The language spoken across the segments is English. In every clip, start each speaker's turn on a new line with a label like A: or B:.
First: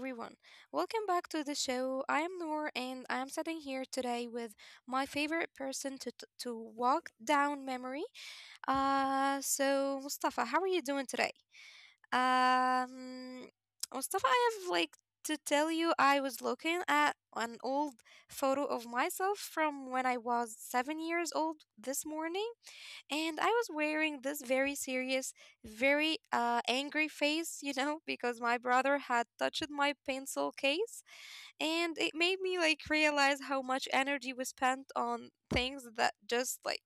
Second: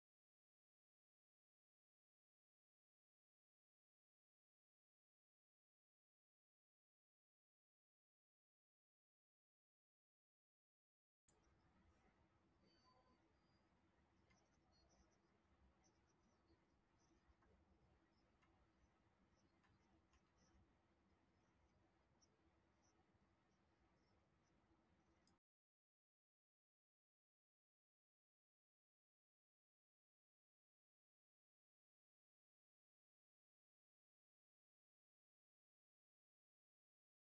A: everyone. Welcome back to the show. I am Noor and I am sitting here today with my favorite person to to walk down memory. So Mustafa, how are you doing today? Um Mustafa, I have like to tell you I was looking at an old photo of myself from when I was 7 years old this morning, and I was wearing this very serious, very angry face, you know, because my brother had touched my pencil case, and it made me like realize how much energy was spent on things that just like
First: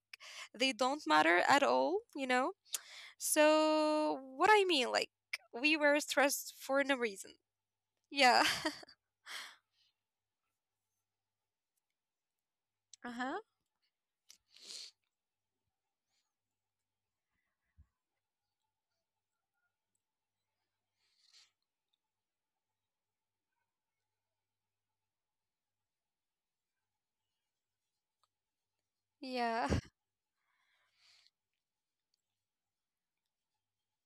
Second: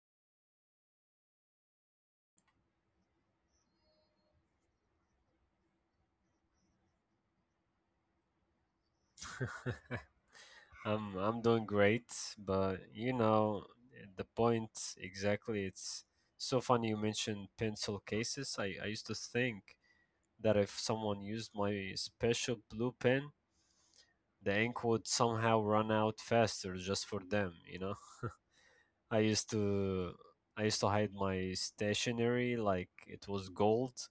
A: they don't matter at all. So what I mean, like we were stressed for no reason. Yeah.
B: I'm doing great, but
A: Uh
B: you
A: huh.
B: know the point exactly. It's so funny you mentioned pencil cases. I used to think that if someone used my special blue pen, the ink would somehow run out faster just for them, you know? I used
A: yeah.
B: to I used to hide my stationery like it was gold.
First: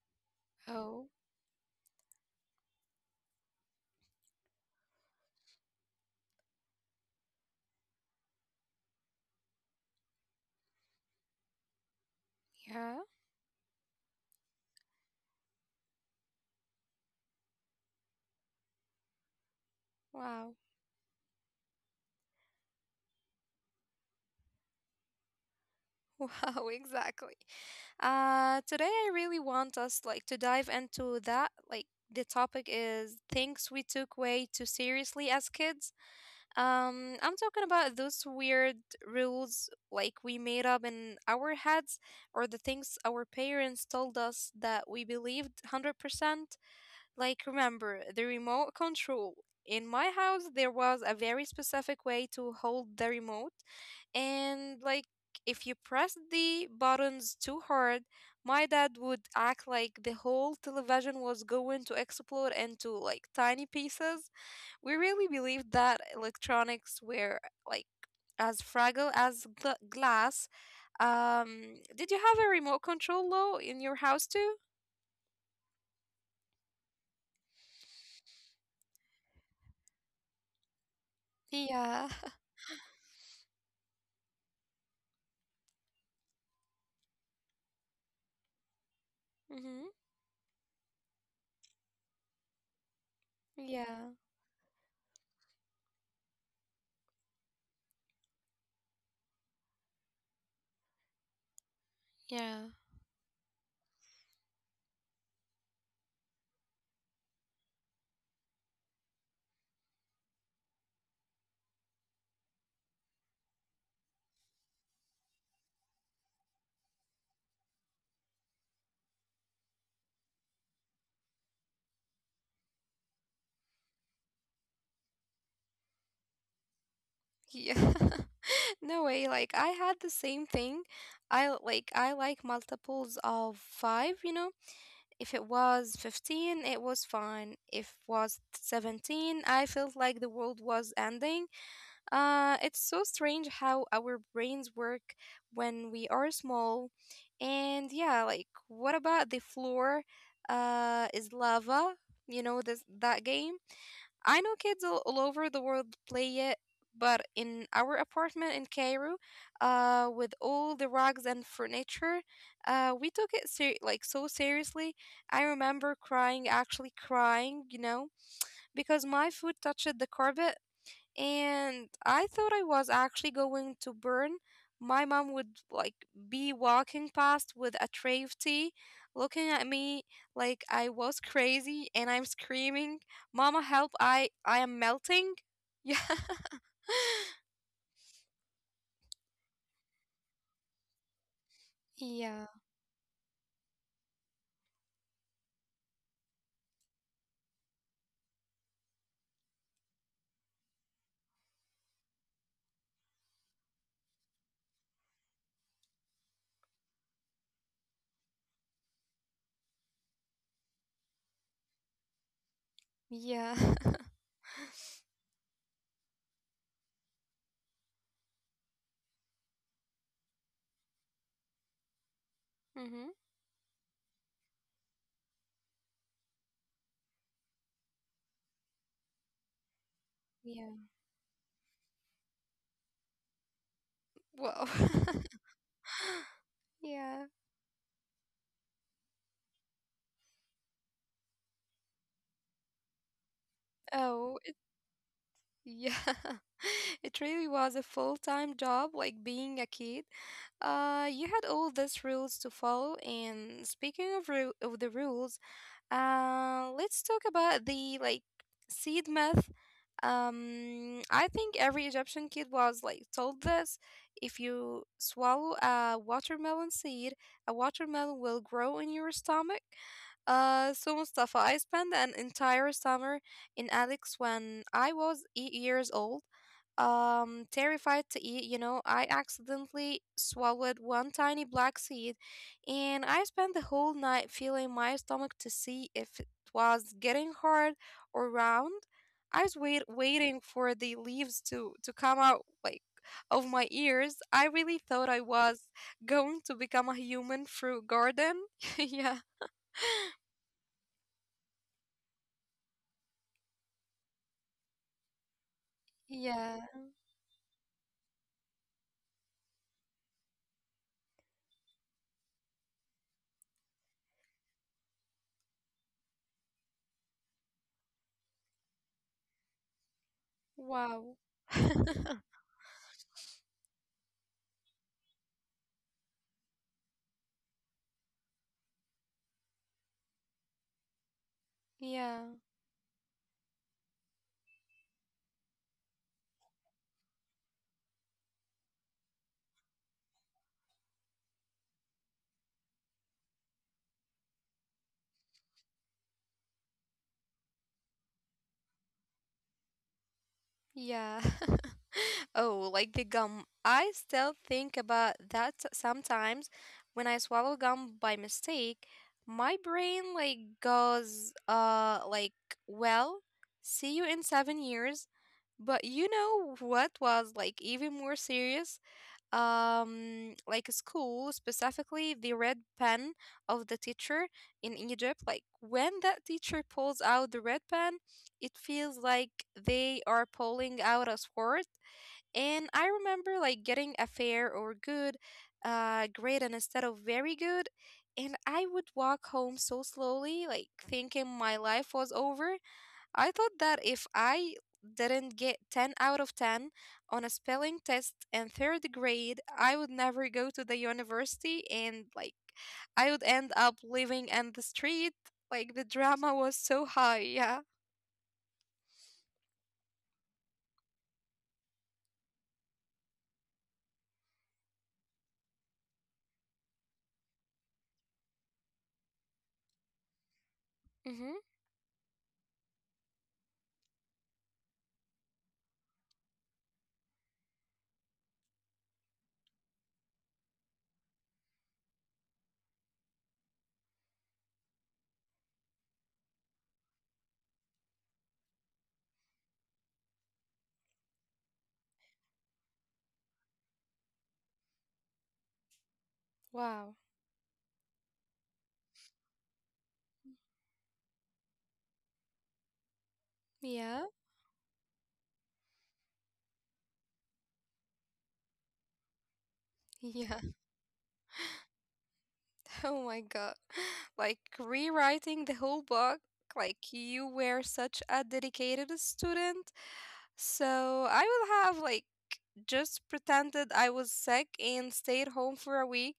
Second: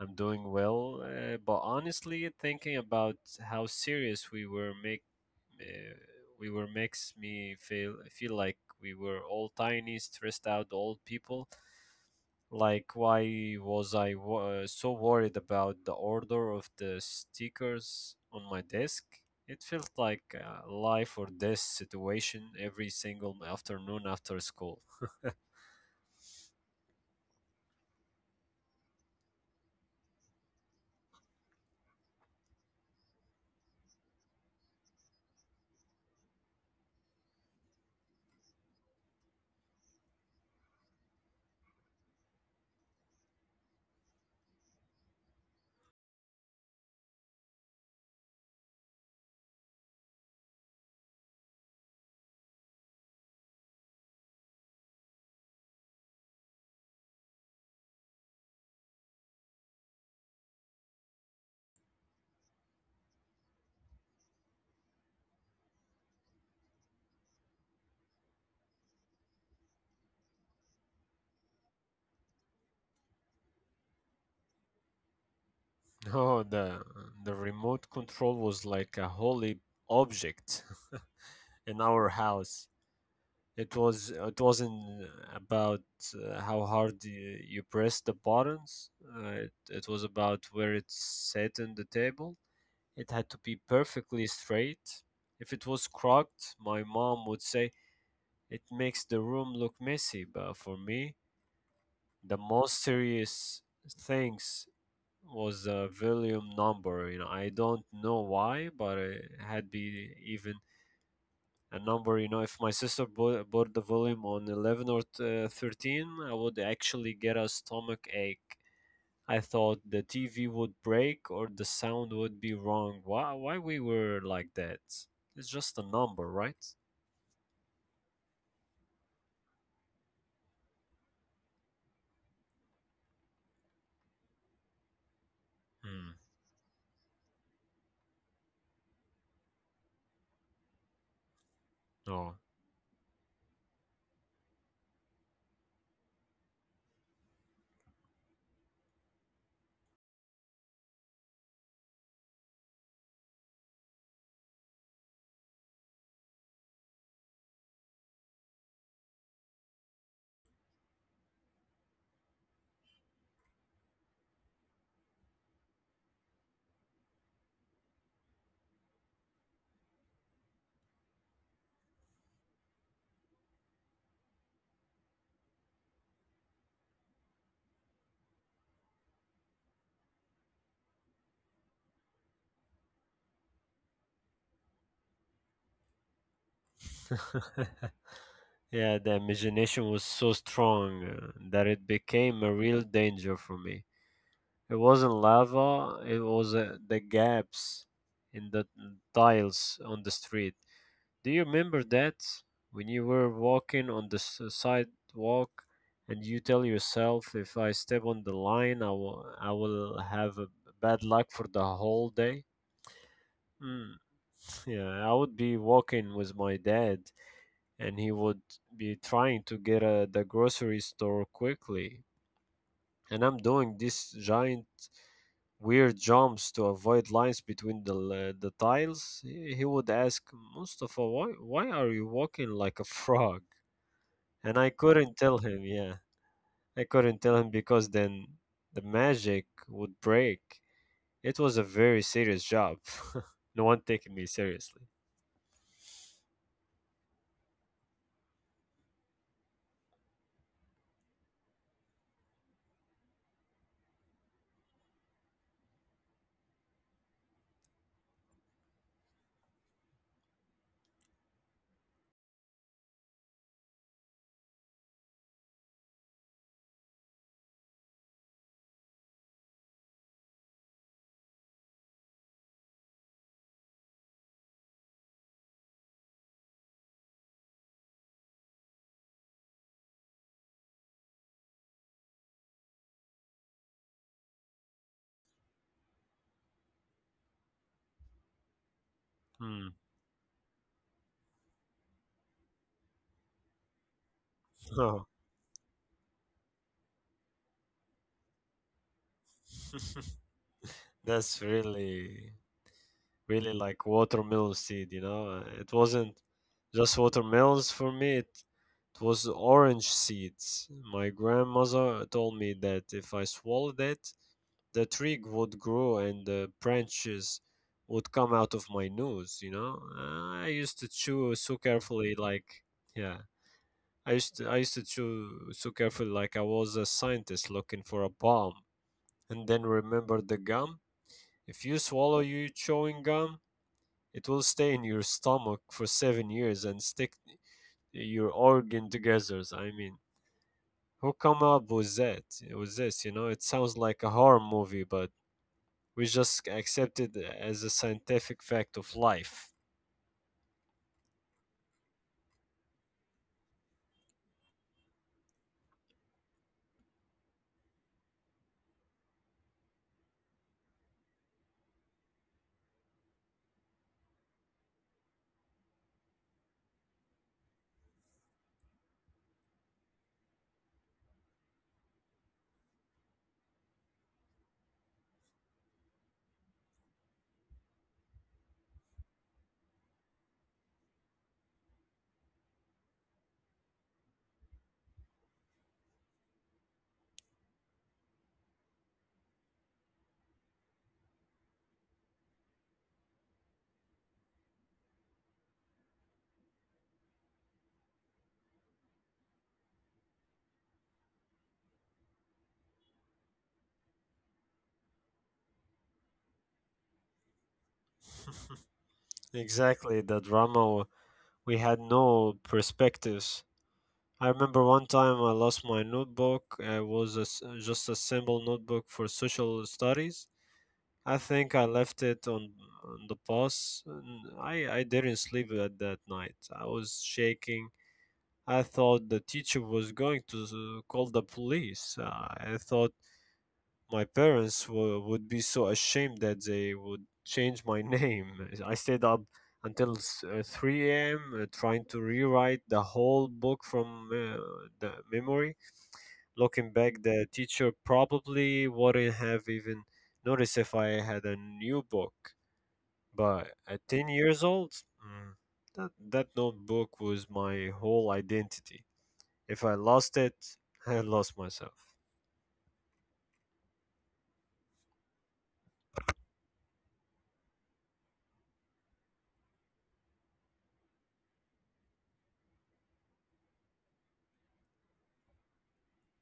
B: I'm doing well,
A: Oh,
B: but honestly, thinking about how serious uh, we were makes me feel like we were all tiny, stressed out old people. Like
A: yeah.
B: why was I so worried about the order of the stickers on my desk? It felt like
A: Wow.
B: a life or death situation every single afternoon after school.
A: Wow, exactly. Today I really want us like to dive into that. Like the topic is things we took way too seriously as kids. I'm talking about those weird rules like we made up in our heads, or the things our parents told us that we believed 100%. Like remember the remote control. In my house, there was a very specific way to hold the remote. And like if you pressed the buttons too hard, my dad would act like the whole television was going to explode into like tiny pieces. We really believed that electronics were like as fragile as glass. Did you have a remote control low in your house too?
B: No, the remote control was like a holy object in our
A: Yeah.
B: house. It wasn't about how hard you press the buttons. Uh, it,
A: Mm-hmm.
B: it was about where it sat on the table. It had to be
A: Yeah.
B: perfectly straight. If it was crooked, my mom would say it makes the room look messy. But for me, the
A: Yeah.
B: most serious things was the volume number. You know, I don't know why, but it had been even a number. You know, if my sister bought the volume on 11 or 13, I would actually get a stomach ache. I thought the TV would break or the sound would be wrong. Why we were like that? It's just a number, right?
A: Yeah. No way, like I had the same thing. Like I like multiples of 5, you know. If it was
B: Hmm.
A: 15, it was fine. If was 17, I felt like the world was ending.
B: No.
A: It's so strange how our brains work when we are small. And yeah, like what about the floor is lava? You know this that game? I know kids all over the world play it, but in our apartment in Cairo, with all the rugs and furniture, we took it like so seriously. I remember crying, actually crying, you know, because my foot touched the carpet and I thought I was actually going to burn. My mom would like be walking past with a tray of tea, looking at me like I was crazy, and I'm screaming, "Mama, help! I am melting!"
B: Yeah, the imagination was so strong that it
A: Yeah,
B: became
A: yeah,
B: a real danger for me. It wasn't lava, it was the gaps in the tiles on the street. Do you remember that when you were walking on the sidewalk and you tell yourself, if I step on the line, I will have a bad luck for the whole day?
A: yeah.
B: Hmm. Yeah, I would be walking with my dad and he would be trying to get the grocery store quickly.
A: mm-hmm.
B: And I'm doing these giant weird jumps to avoid lines between the the tiles, he would ask
A: Yeah.
B: Mustafa, "Why are you walking like a frog?" And
A: Whoa.
B: I couldn't tell him, yeah. I couldn't
A: yeah.
B: tell him because then the magic would break. It was a very serious job. No one taking me
A: Oh,
B: seriously.
A: Yeah, it really was a full-time job, like being a kid. You had all these rules to follow, and speaking of the rules, let's talk about the like seed myth. I think every Egyptian kid was like told this. If you swallow a watermelon seed, a watermelon will grow in your stomach. So Mustafa, I spent an entire summer in Alex when I was 8 years old. Terrified to eat, you know, I accidentally swallowed one tiny black seed, and I spent the whole night feeling my stomach to see if it was getting hard or round. I was
B: Hmm.
A: waiting for the leaves to come out like of my ears. I really
B: Oh,
A: thought I was going to become a human fruit garden. yeah.
B: that's really like watermelon seed, you know? It wasn't
A: Yeah.
B: just watermelons for me, it was orange seeds. My grandmother told me that if I swallowed it, the twig would grow and the branches would come out of my nose, you know. I used to
A: Wow.
B: chew so carefully like yeah I used to chew so carefully like I was a scientist looking for a bomb. And then remember the gum, if you swallow
A: yeah.
B: your chewing gum, it will stay in your stomach for 7 years and stick your organ together. I mean, who come up with that with this? You know, it sounds like a horror movie, but we just accept it as a scientific fact of life.
A: Yeah. Oh, like the gum. I still think about that sometimes when I swallow gum by mistake. My brain like goes, well, see you in 7 years. But you know what was like even more serious? Like school, specifically the red pen of the teacher in Egypt. Like when that teacher pulls out the red pen, it feels like they are pulling out a sword. And I remember like getting a fair or good grade and instead of very good. And I would walk home so slowly, like thinking my life was over. I thought that if I didn't get 10 out of 10 on a spelling test in third grade, I would never go to the university, and like I would end up living in the street. Like the drama was so high. Yeah.
B: Exactly, the drama. We had no perspectives. I remember one time I lost my notebook. It was a s just a simple notebook for social studies. I
A: Mm-hmm.
B: think I left it on the bus. And I didn't sleep at that night. I was shaking. I thought the teacher was going to call the police. I thought my parents would be so ashamed that they would change my name. I stayed up until 3 a.m. Trying to rewrite the whole book from the memory. Looking
A: Wow.
B: back, the teacher probably wouldn't have even noticed if I had a new book. But at
A: Yeah.
B: 10 years old, mm, that notebook was my whole identity. If I lost it, I lost myself.
A: Oh my god. Like rewriting the whole book. Like you were such a dedicated student. So I will have like just pretended I was sick and stayed home for a week.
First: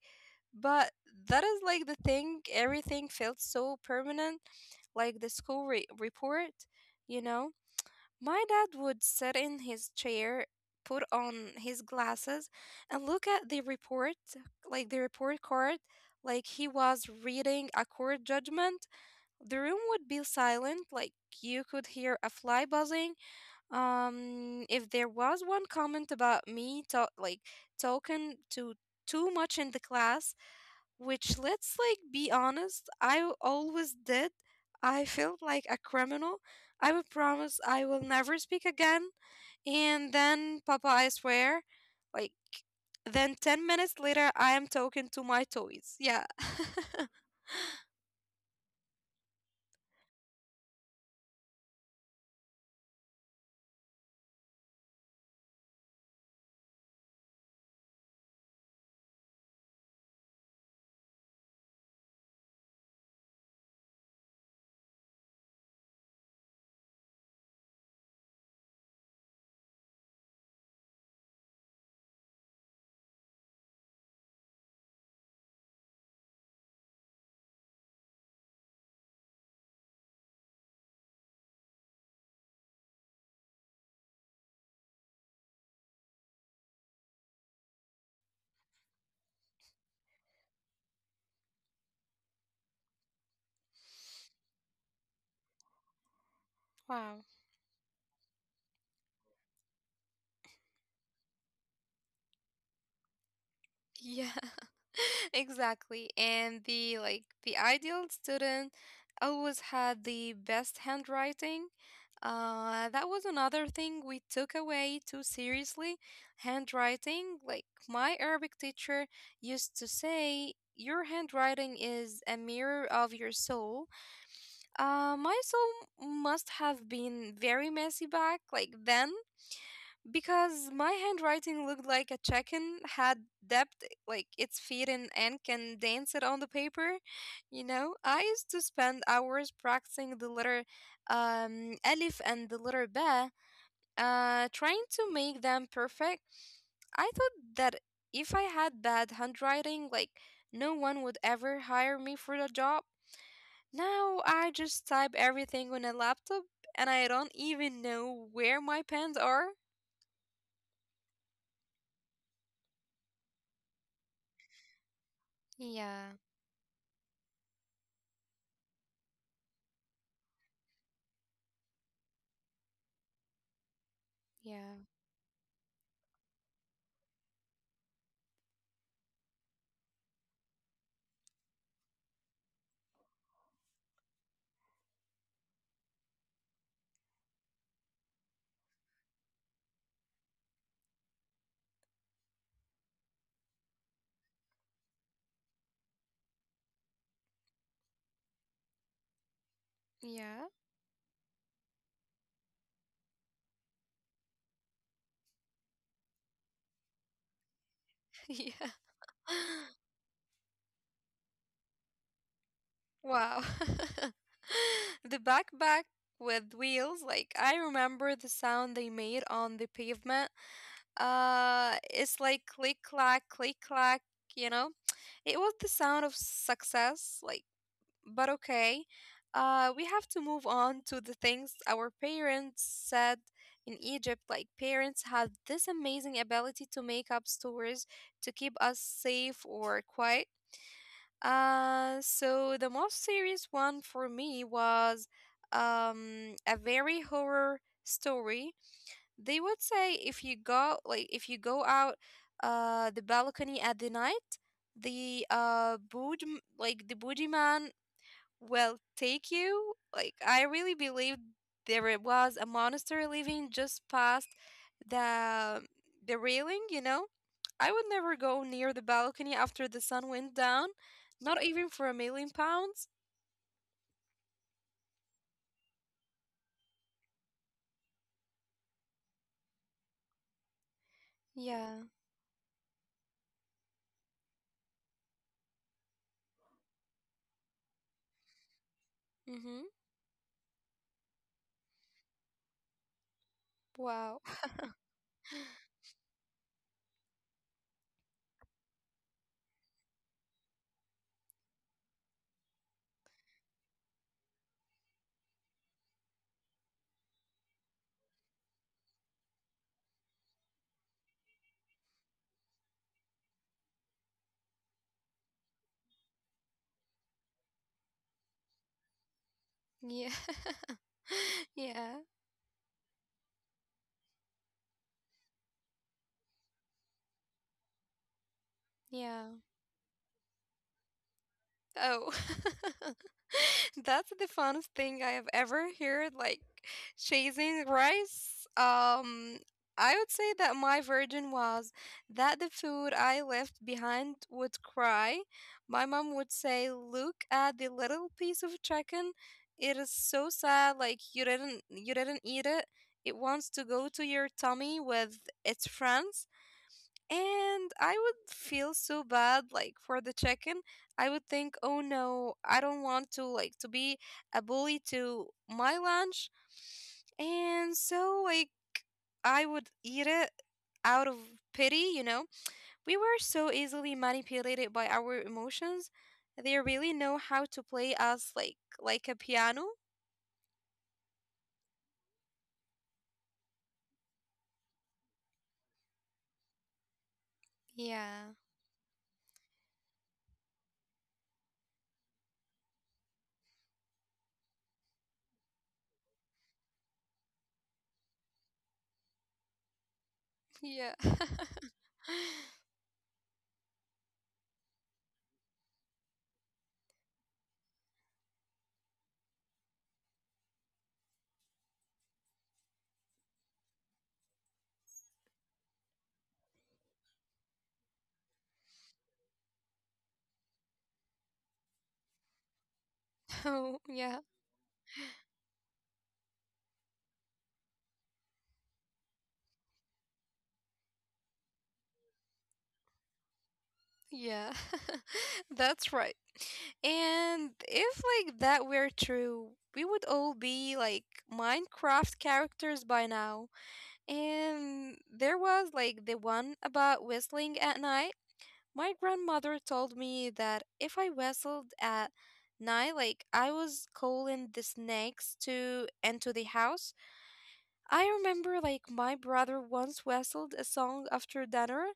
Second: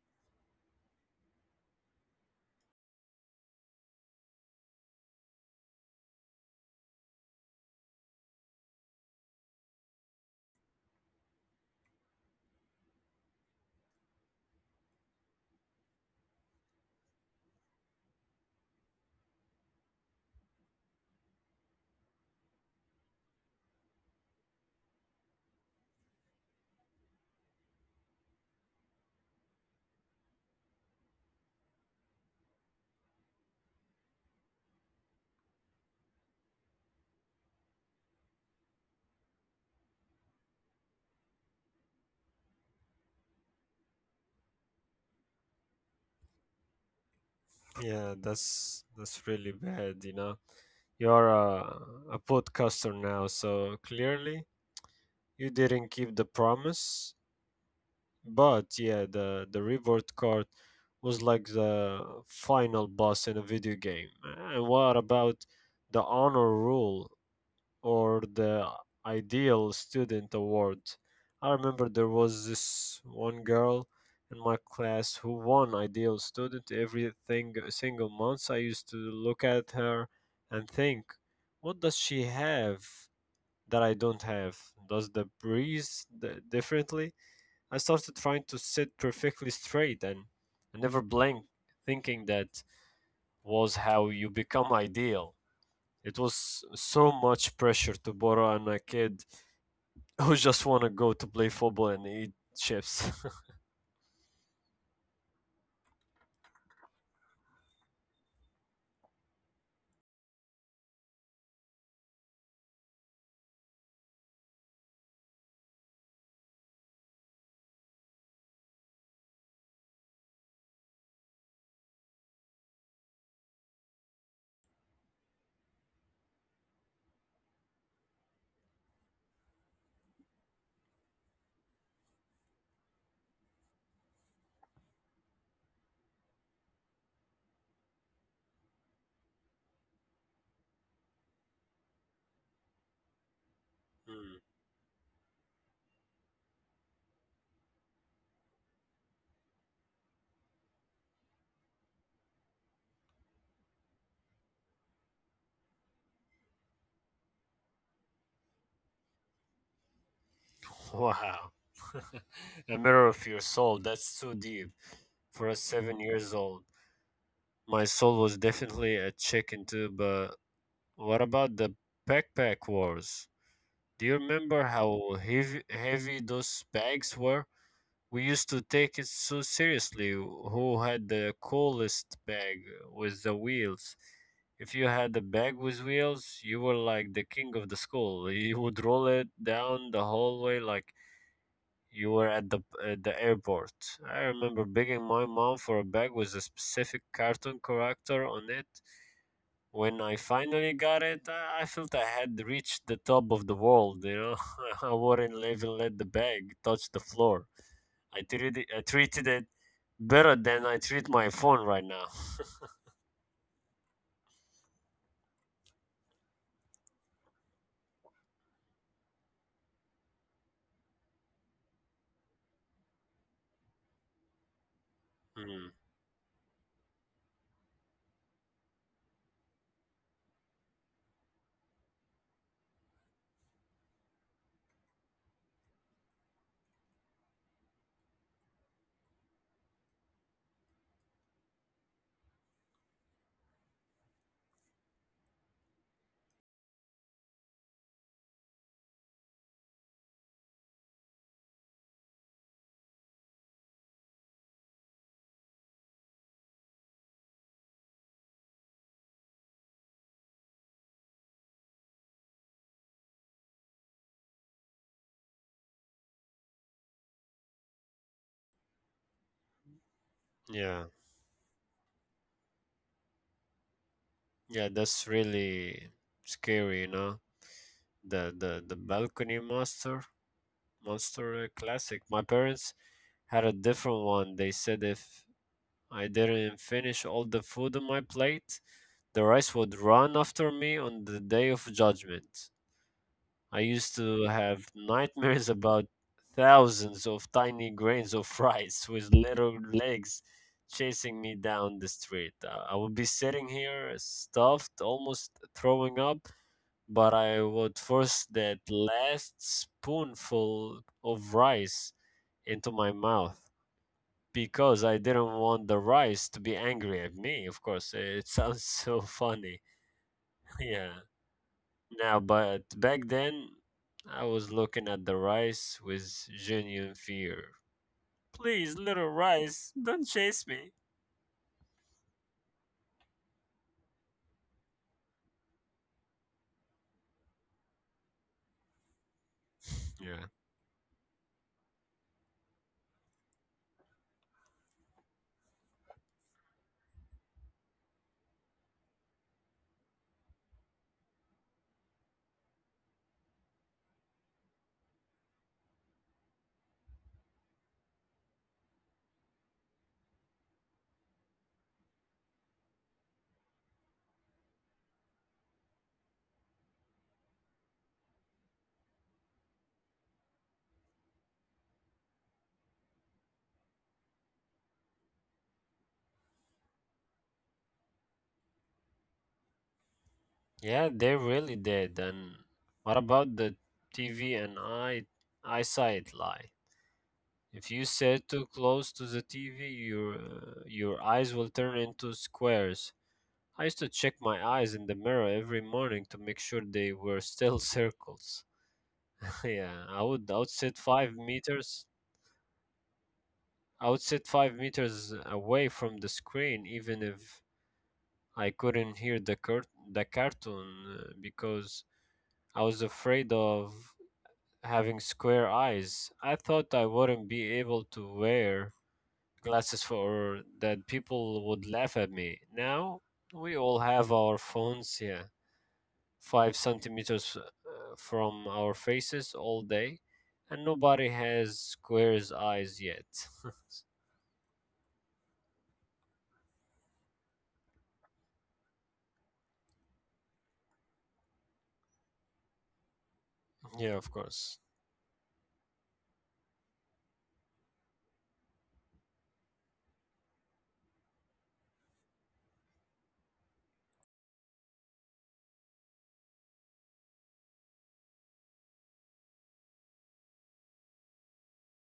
A: But that is like the thing. Everything felt so permanent. Like the school report, you know? My dad would sit in his chair, put on his glasses, and look at the report, like the report card, like he was reading a court judgment. The room would be silent, like you could hear a fly buzzing. If there was one comment about me, like talking to too much in the class, which let's like be honest I always did, I felt like a criminal. I would promise I will never speak again, and then papa I swear, like then 10 minutes later I am talking to my toys. Yeah
B: Yeah, that's really bad, you know. You're a podcaster now, so clearly you didn't keep the promise. But yeah, the reward card was like the final boss in a video game. And what about the honor rule? Or the Ideal Student Award. I remember there was this one girl in my class who won Ideal Student every single month. I used to look at her and think, what does she have that I don't have? Does the breeze differently? I started trying to sit perfectly straight and I never blinked, thinking that was how you become ideal. It was so
A: wow
B: much pressure to borrow on a kid who just want to go to play football and eat chips.
A: Yeah, exactly. And the like the ideal student always had the best handwriting. That was another thing we took away too seriously. Handwriting, like my Arabic teacher used to say, your handwriting is a mirror of your soul. My soul must have been very messy back like then, because my handwriting looked like a chicken had depth like its feet in and can dance it on the paper, you know. I used to spend hours practicing the letter alif and the letter ba,
B: Hmm.
A: trying to make them perfect. I thought that if I had bad handwriting, like no one would ever hire me for the job. Now I just type everything on a laptop, and I don't even know where my pens are.
B: Wow. A mirror of your soul. That's too deep for a
A: Yeah
B: 7 years old. My soul was definitely a chicken too, but what about the backpack wars? Do you remember
A: yeah
B: how heavy those bags were? We used to take it so seriously who had the coolest bag with the wheels. If you had a bag with wheels, you were like the king of the school. You would roll it down the hallway like you were at the airport. I remember begging my mom for a bag with a specific cartoon character on it when I
A: Yeah.
B: finally got it, I felt I had reached the top of the world, you know. I wouldn't even let the bag touch the floor.
A: Yeah.
B: I treated it better than I treat my phone right now.
A: Wow. The backpack with wheels, like I remember the sound they made on the pavement. It's like click clack, you know? It was the
B: Mm,
A: sound of success, like, but okay. We have to move on to the things our parents said in Egypt. Like, parents had this amazing ability to make up stories to keep us safe or quiet. So the most serious one for me was a very horror story. They would say if you go out the balcony at the night, the bood, like the boogeyman, will take you. Like I really believed there it was a monster living just past the the railing, you know? I would never go near the balcony after the sun went down,
B: yeah,
A: not even for £1,000,000.
B: yeah, that's really scary, you know. The balcony monster, monster
A: Yeah.
B: classic. My parents had a different one. They said if I didn't finish all the food on my plate, the rice
A: Mm-hmm.
B: would run after me on the day of judgment. I used
A: Wow.
B: to have nightmares about thousands of tiny grains of rice with little legs chasing me down the street. I would be sitting here stuffed, almost throwing up, but I would force that last spoonful of rice into my mouth because I didn't want the rice to be angry at me. Of course, it sounds so funny.
A: Yeah.
B: Yeah.
A: yeah.
B: Now, but back then, I was looking at the rice with genuine fear. Please, little
A: Yeah.
B: rice, don't chase me.
A: Oh. That's the funnest thing I have ever heard, like chasing rice. I
B: Yeah.
A: would say that my version was that the food I left behind would cry. My mom would say, "Look at the little piece of chicken. It is so sad. Like you didn't eat it. It wants to go to your tummy with its friends." And I would feel so bad like for the chicken. I would think, "Oh no, I don't want to like to be a bully to my lunch." And so like I would eat it out of pity, you know? We were so easily manipulated by our emotions. They really know how to play us like a piano.
B: Yeah, they really did. And what about the TV and eyesight lie? If you
A: Yeah.
B: sit too close to the TV, your eyes will turn into squares. I used to check my eyes in the mirror every morning to make sure they were still circles. Yeah,
A: Yeah.
B: I would sit 5 meters away from the screen, even if I couldn't hear the the cartoon because I was afraid of having square eyes. I thought I wouldn't be able to wear glasses for that people would laugh at me. Now we
A: Oh,
B: all have
A: yeah.
B: our phones here, five centimeters from our faces all day, and nobody has square eyes yet.
A: Yeah, that's right. And if like that were true, we would all be like Minecraft characters by now.
B: Yeah, of course.
A: And there was like the one about whistling at night. My grandmother told me that if I whistled at night, like I was calling the snakes to enter the house. I remember like my brother once whistled a song after dinner,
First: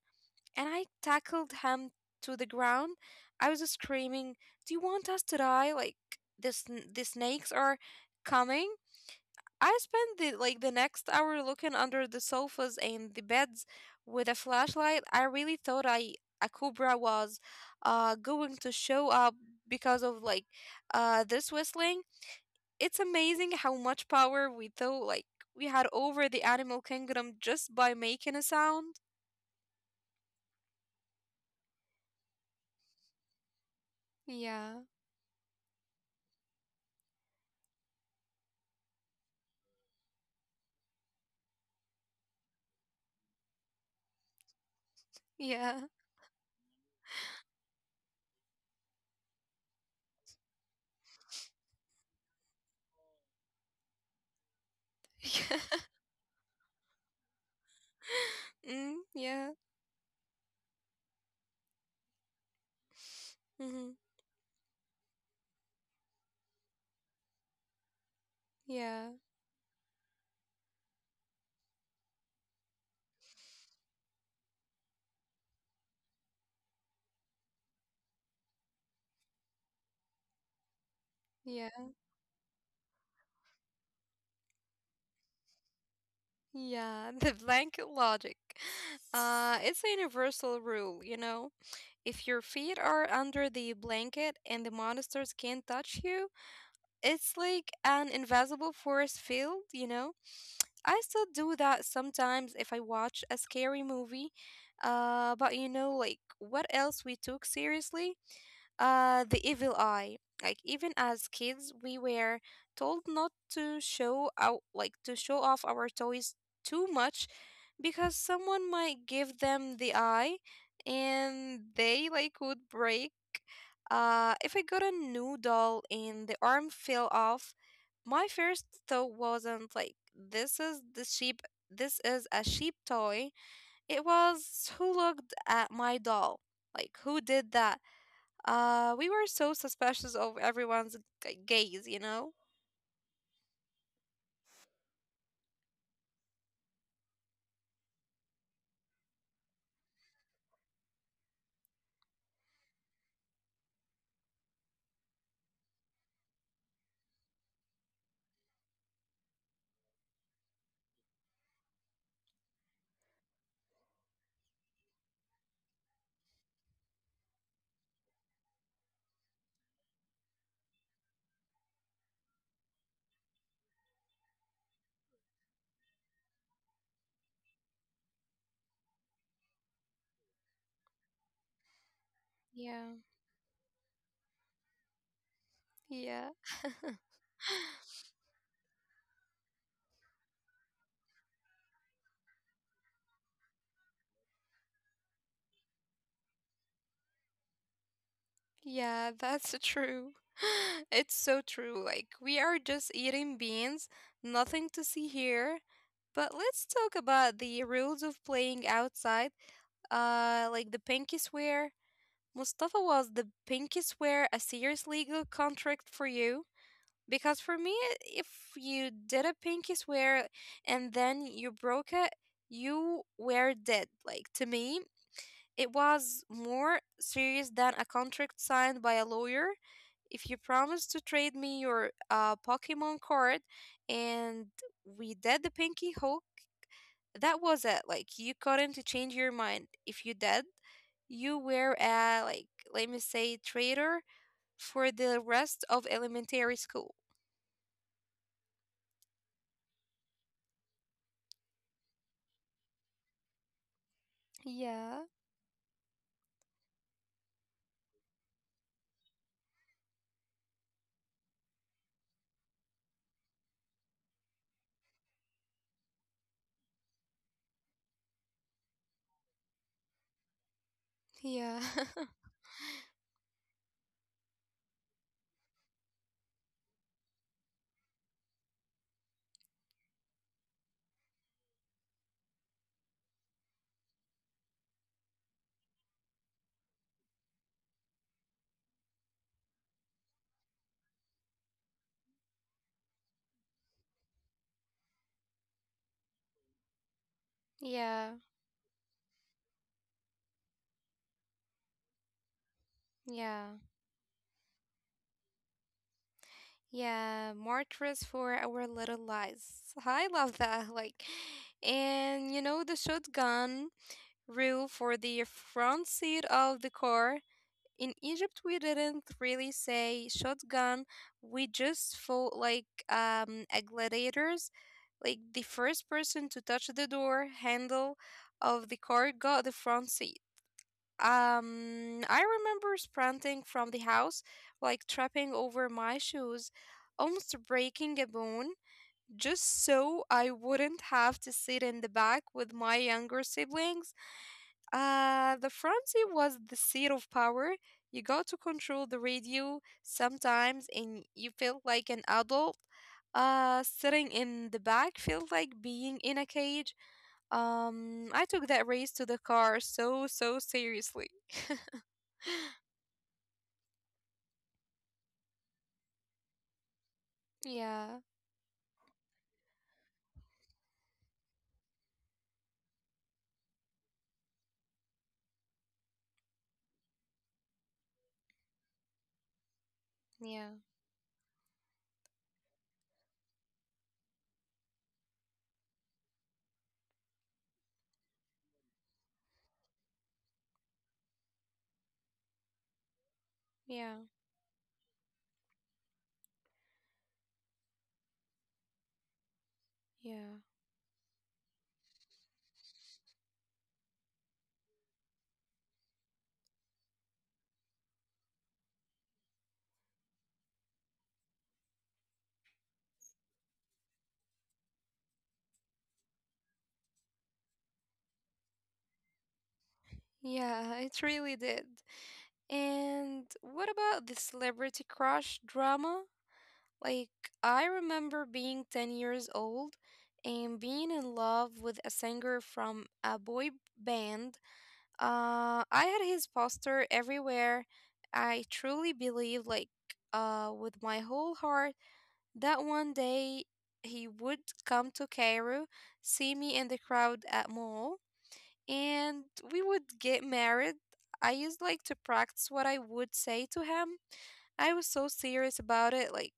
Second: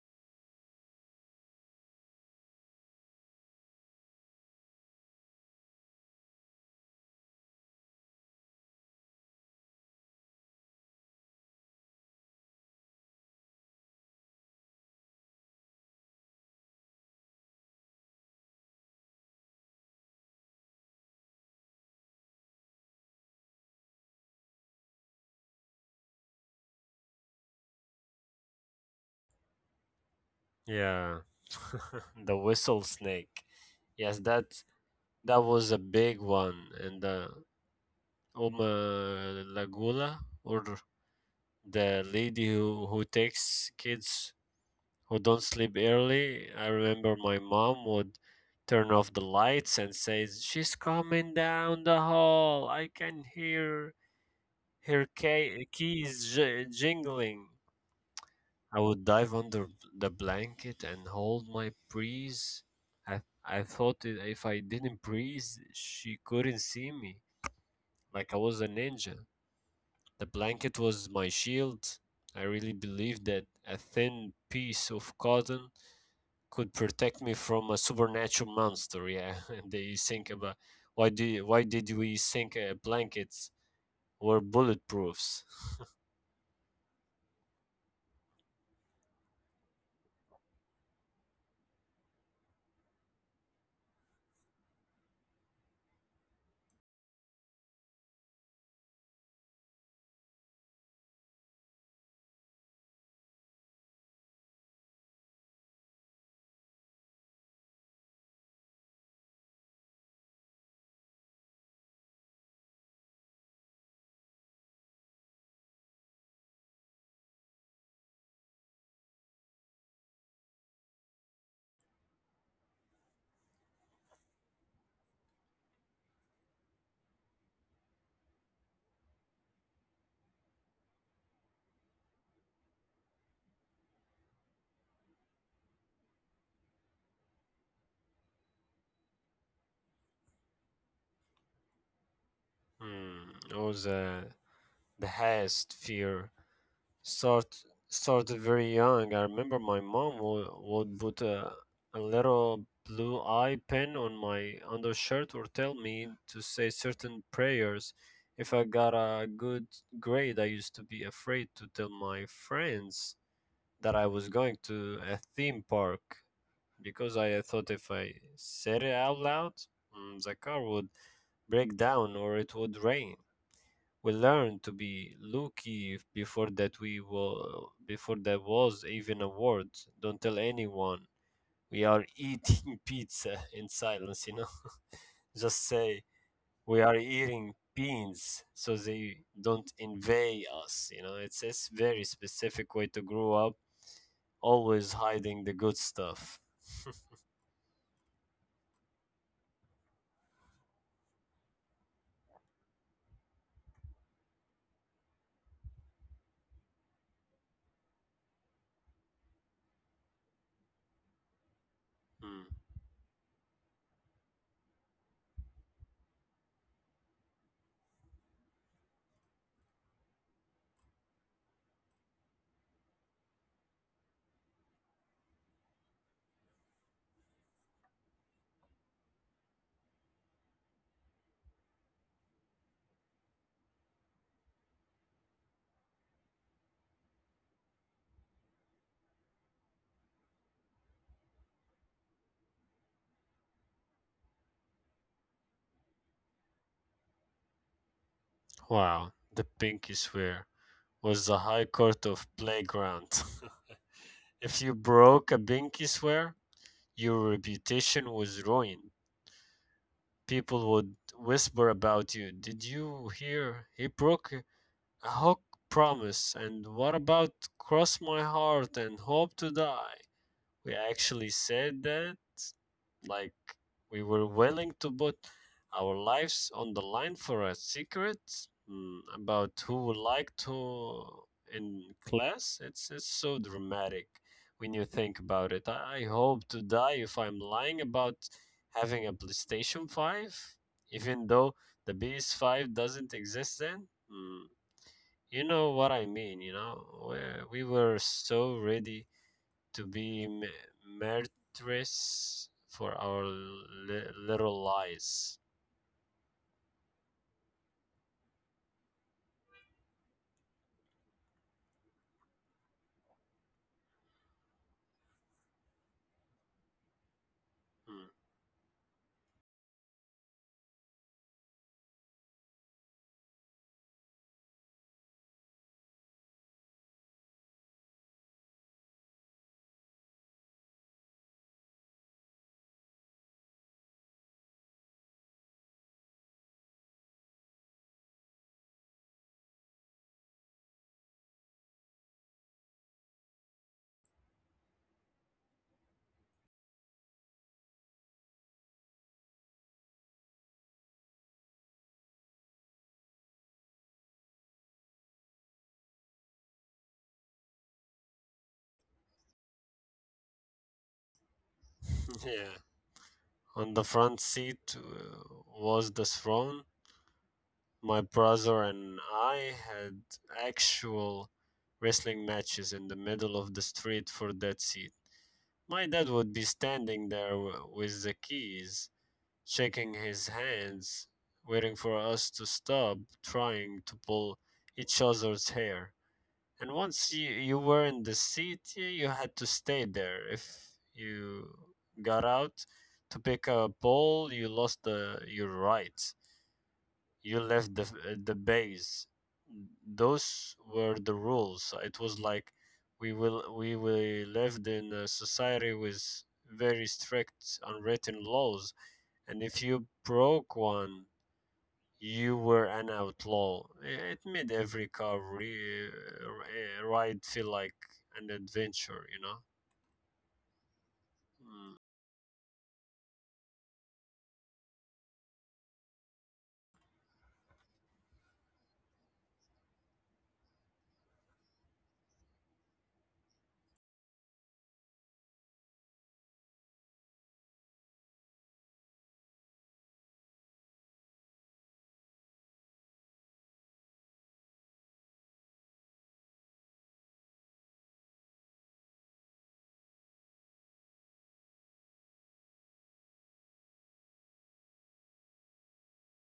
A: and I tackled him to the ground. I was screaming, "Do you want us to die? Like the the snakes are coming!" I spent the like the next hour looking under the sofas and the beds with a flashlight. I really thought I a cobra was going to show up because of like this whistling. It's amazing how much power we thought like we had over the animal kingdom just by making a sound.
B: Yeah. The whistle snake. Yes, that
A: Yeah.
B: that was a big one in the Uma Lagula or the lady who takes kids who don't sleep
A: Yeah.
B: early. I remember my mom would turn off the lights and says, "She's coming down the hall. I can hear her ca- keys j- jingling." I
A: Mm,
B: would dive
A: yeah.
B: under the blanket and hold my breeze. I
A: Mm-hmm.
B: thought I- if I didn't breathe, she couldn't see me, like I was a
A: Yeah.
B: ninja. The blanket was my shield. I really believed that a thin piece of cotton could protect me from a supernatural monster. Yeah, and they think about why do you- why did
A: Yeah.
B: we think blankets were bulletproofs?
A: Yeah. The blanket logic. It's a universal rule, you know. If your feet are under the blanket and the monsters can't touch you, it's like an invisible force field, you know. I still do that sometimes if I watch a scary movie. But you know, like, what else we took seriously? The evil eye. Like even as kids, we were told not to show out, like to show off our toys too much, because someone might give them the eye, and they like would break. If I got a new doll and the arm fell off, my first thought wasn't like this is the sheep. This is a sheep toy. It was who looked at my doll. Like, who did that? We were so suspicious of everyone's gaze, you know?
B: hmm, it was the highest fear Start started very young. I remember my mom would put a little blue eye pen on my undershirt or tell me to say certain prayers. If I got a good grade, I used to be afraid to tell my friends that I was going to a theme park because I thought if I said it out loud, the car would break down or it would rain. We learned to be lucky before that we will before there was even a word, don't tell anyone we are eating
A: Yeah,
B: pizza in silence, you know. Just say
A: yeah,
B: we are eating beans so they don't invade us, you know. It's a very specific way to grow up, always hiding the good stuff.
A: yeah, that's true. It's so true. Like, we are just eating beans, nothing to see here. But let's talk about the rules of playing outside. Like the pinky swear.
B: Hmm.
A: Mustafa, was the pinky swear a serious legal contract for you? Because for me, if you did a pinky swear and then you broke it, you were dead. Like, to me it was more serious than a contract signed by a lawyer. If you promised to trade me your Pokemon card and we did the pinky hook, that was it. Like, you couldn't change your mind. If you did, you were a, let me say, traitor for the rest of elementary school.
B: Wow, the pinky swear was the high court of playground. If you
A: Yeah.
B: broke a pinky swear, your reputation was ruined. People would whisper about you. Did you hear? He broke a hook promise. And what about cross my heart and hope to die? We actually
A: Yeah.
B: said that? Like we were willing to put our lives on the line for a secret, about who would like to in class. It's so dramatic when you think about it. I hope to die if I'm lying about having a PlayStation 5, even though the PS5 doesn't exist then. Mm, you know what I mean, you know? We were
A: Yeah.
B: so ready to be martyrs for our
A: Yeah.
B: little lies.
A: Yeah. Markers for our little lies. I love that. Like, and you know, the shotgun rule for the front seat of the car. In
B: Hmm.
A: Egypt, we didn't really say shotgun. We just fought like a gladiators. Like, the first person to touch the door handle of the car got the front seat. I remember sprinting from the house, like tripping over my shoes, almost breaking a bone, just so I wouldn't have to sit in the back with my younger siblings. The front seat was the seat of power. You got to control the radio sometimes, and you felt like an adult. Sitting in the back felt like being in a cage. I took that race to the car so, so seriously.
B: Yeah. On the front seat was the throne.
A: Yeah,
B: My brother and I had actual wrestling matches in the middle of the street for that seat. My dad would be standing there with the keys, shaking his
A: yeah,
B: hands, waiting for us to stop trying to pull each other's hair. And once you were in the city, you had to stay there. If you got out to pick a
A: yeah,
B: ball, you lost the your rights. You left the base.
A: yeah,
B: Those were the rules. It was like we will we lived in a society with very strict unwritten laws, and if you broke one you were an outlaw. It made every car ride feel like an adventure, you know?
A: yeah, it really did.
B: Mm.
A: And what about the celebrity crush drama? Like, I remember being 10 years old and being in love with a singer from a boy band. I had his poster everywhere. I truly believe, with my whole heart, that one day he would come to Cairo, see me in the crowd at mall, and we would get married. I used like to practice what I would say to him. I was so serious about it. Like,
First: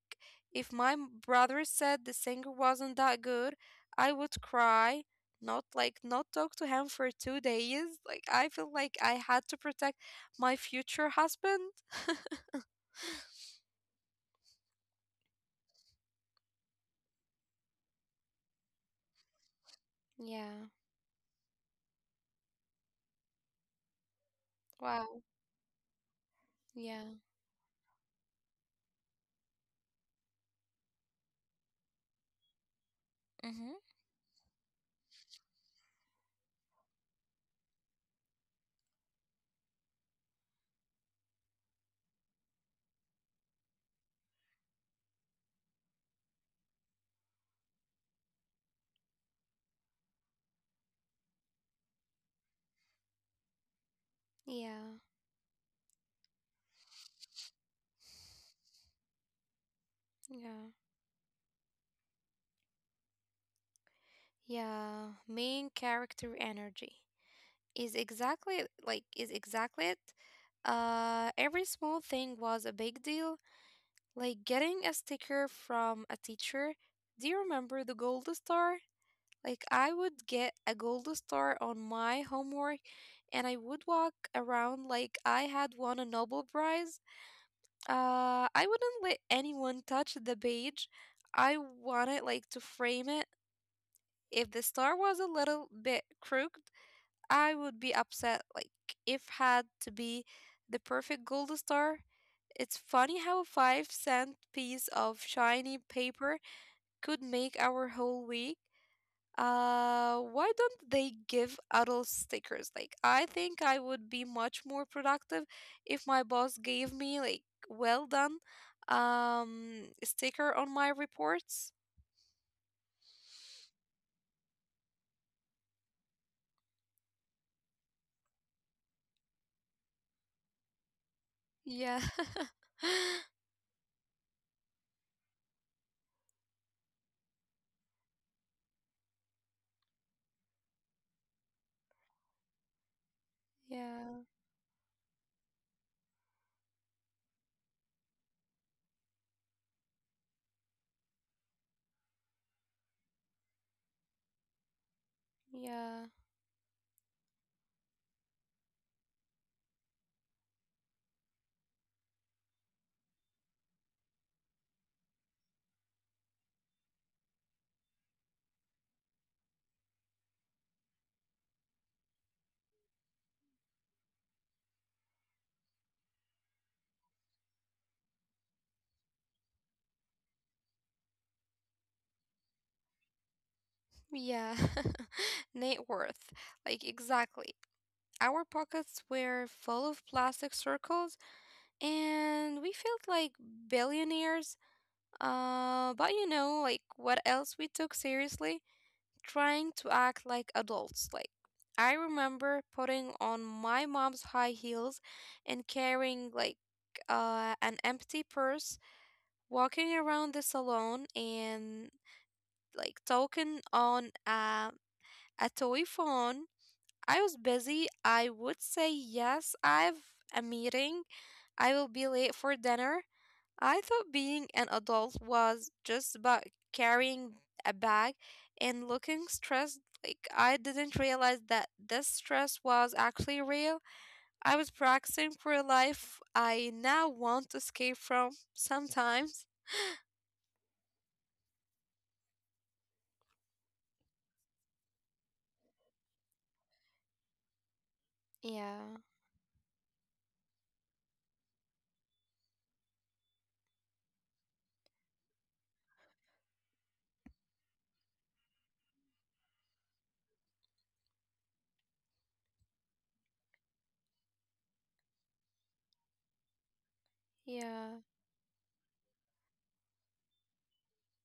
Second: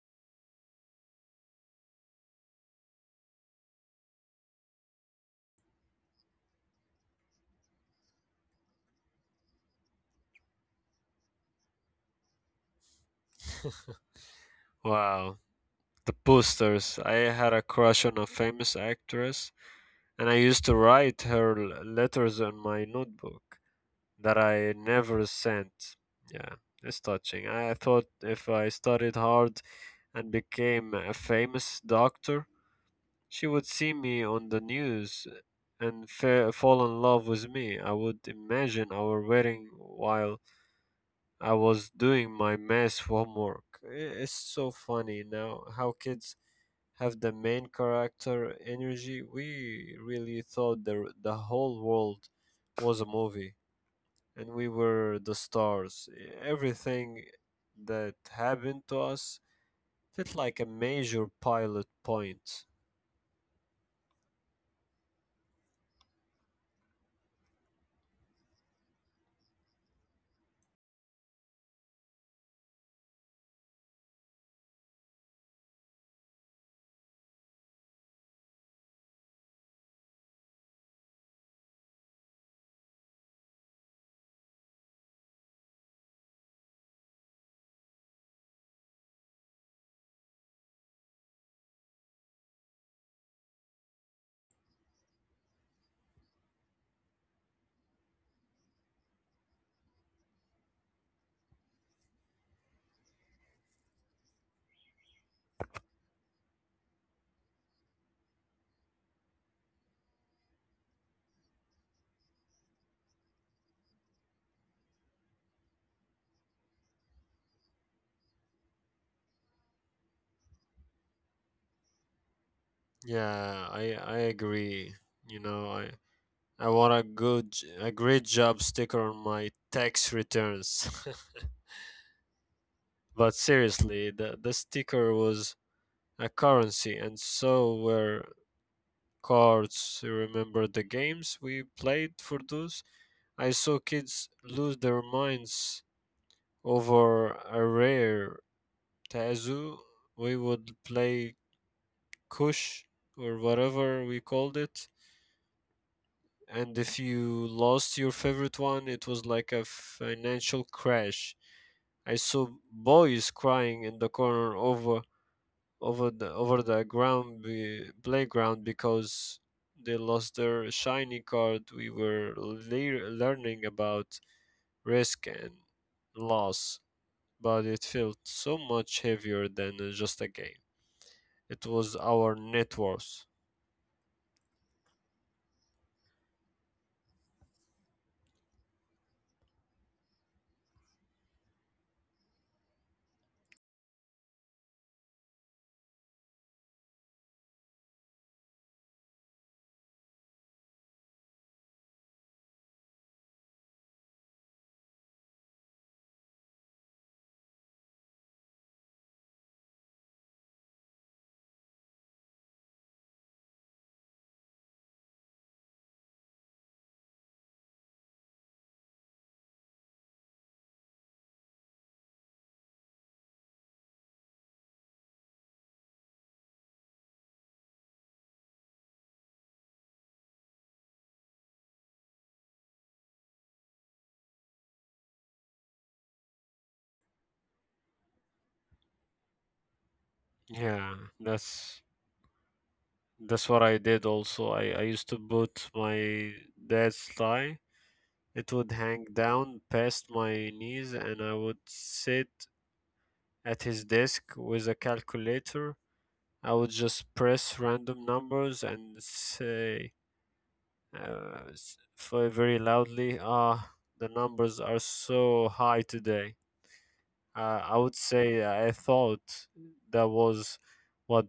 A: if my brother said the singer wasn't that good, I would cry, not not talk to him for 2 days. Like, I feel like I had to protect my future husband.
B: Wow. The posters. I had a crush on a famous actress, and I used to
A: Yeah.
B: write her letters on my notebook that I never
A: Wow.
B: sent. Yeah, it's
A: Yeah.
B: touching. I thought if I studied hard and became a famous doctor, she would see
A: Mm-hmm.
B: me on the news and fall in love with me. I would imagine our wedding while I was doing my math homework. It's so funny now how kids have the main character energy. We really thought the whole world was a movie and we were
A: Yeah.
B: the stars. Everything that happened to us felt like a
A: Yeah.
B: major pilot point.
A: Yeah. Main character energy is exactly it. Every small thing was a big deal, like getting a sticker from a teacher. Do you remember the gold star? Like, I would get a gold star on my homework, and I would walk around like I had won a Nobel Prize. I wouldn't let anyone touch the page. I wanted like to frame it. If the star was a little bit crooked, I would be upset. Like, if had to be the perfect gold star. It's funny how a 5 cent piece of shiny paper could make our whole week. Why don't they give adult stickers? Like, I think I would be much more productive if my boss gave me like well done sticker on my reports.
B: Yeah, I agree. You know, I want a good a great job sticker on my tax returns.
A: Yeah.
B: But seriously, the sticker was a currency, and so were cards. You remember the games we played for those? I saw
A: Yeah.
B: kids lose their minds over a rare tazu. We would play kush or whatever we called it,
A: Yeah.
B: and if you lost your favorite one, it was like a financial crash. I saw boys crying in the corner over the playground because they lost their shiny card. We were learning about risk and loss, but it felt so much heavier than just a game. It was our net worth.
A: Yeah, net worth. Like, exactly. Our pockets were full of plastic circles and we felt like billionaires. But you know, like, what else we took seriously? Trying to act like adults. Like, I remember putting on my mom's high heels and carrying, like, an empty purse, walking around the salon and, like, talking on a toy phone. I was busy. I would say, yes, I've a meeting. I will be late for dinner. I thought being an adult was just about carrying a bag and looking stressed. Like, I didn't realize that this stress was actually real. I was practicing for a life I now want to escape from sometimes.
B: Yeah, that's that's what I did also. I used to put my dad's tie. It would
A: Yeah,
B: hang down past my knees, and I would sit at his desk with a calculator. I would just press random numbers and say, very loudly, the numbers are so high today. I would
A: yeah,
B: say I thought that was what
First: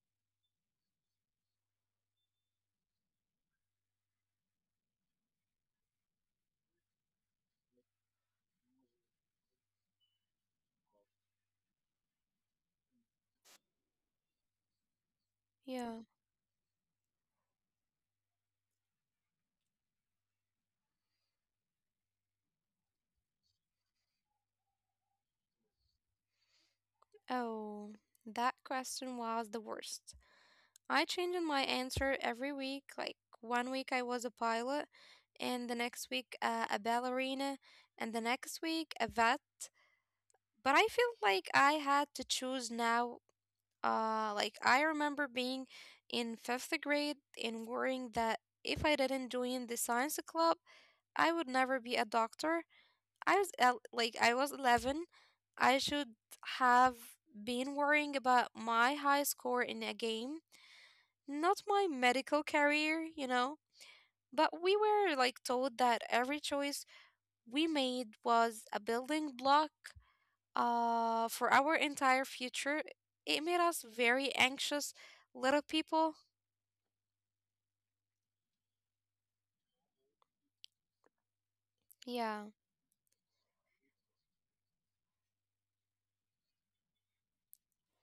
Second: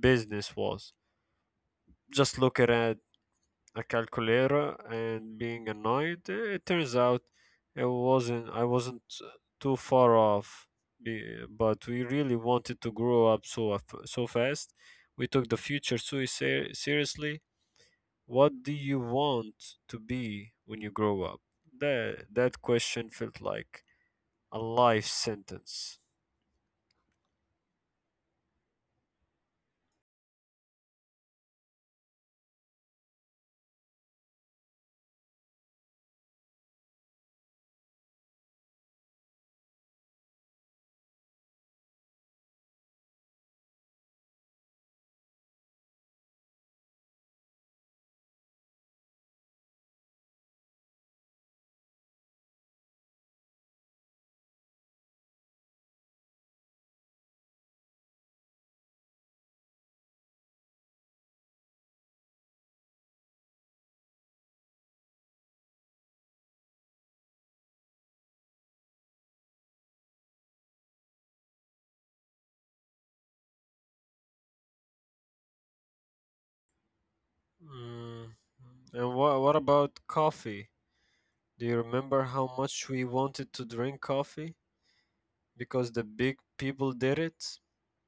B: business was. Just look at a calculator and being annoyed. It turns out it wasn't. I wasn't too far off. But we really wanted to grow up so so fast. We took the
A: yeah.
B: future so seriously. What do you want to be when you grow up? That question felt like a life sentence.
A: Oh, that question was the worst. I changed my answer every week. Like, one week I was a pilot, and the next week a ballerina, and the next week a vet. But I feel like I had to choose now. Like I remember being in fifth grade and worrying that if I didn't join the science club, I would never be a doctor. I was 11. I should have been worrying about my high score in a game, not my medical career, you know, but we were like told that every choice we made was a building block for our entire future. It made us very anxious little people.
B: Mm. And what about coffee? Do you remember
A: Yeah,
B: how much we wanted to drink coffee? Because the big people did it.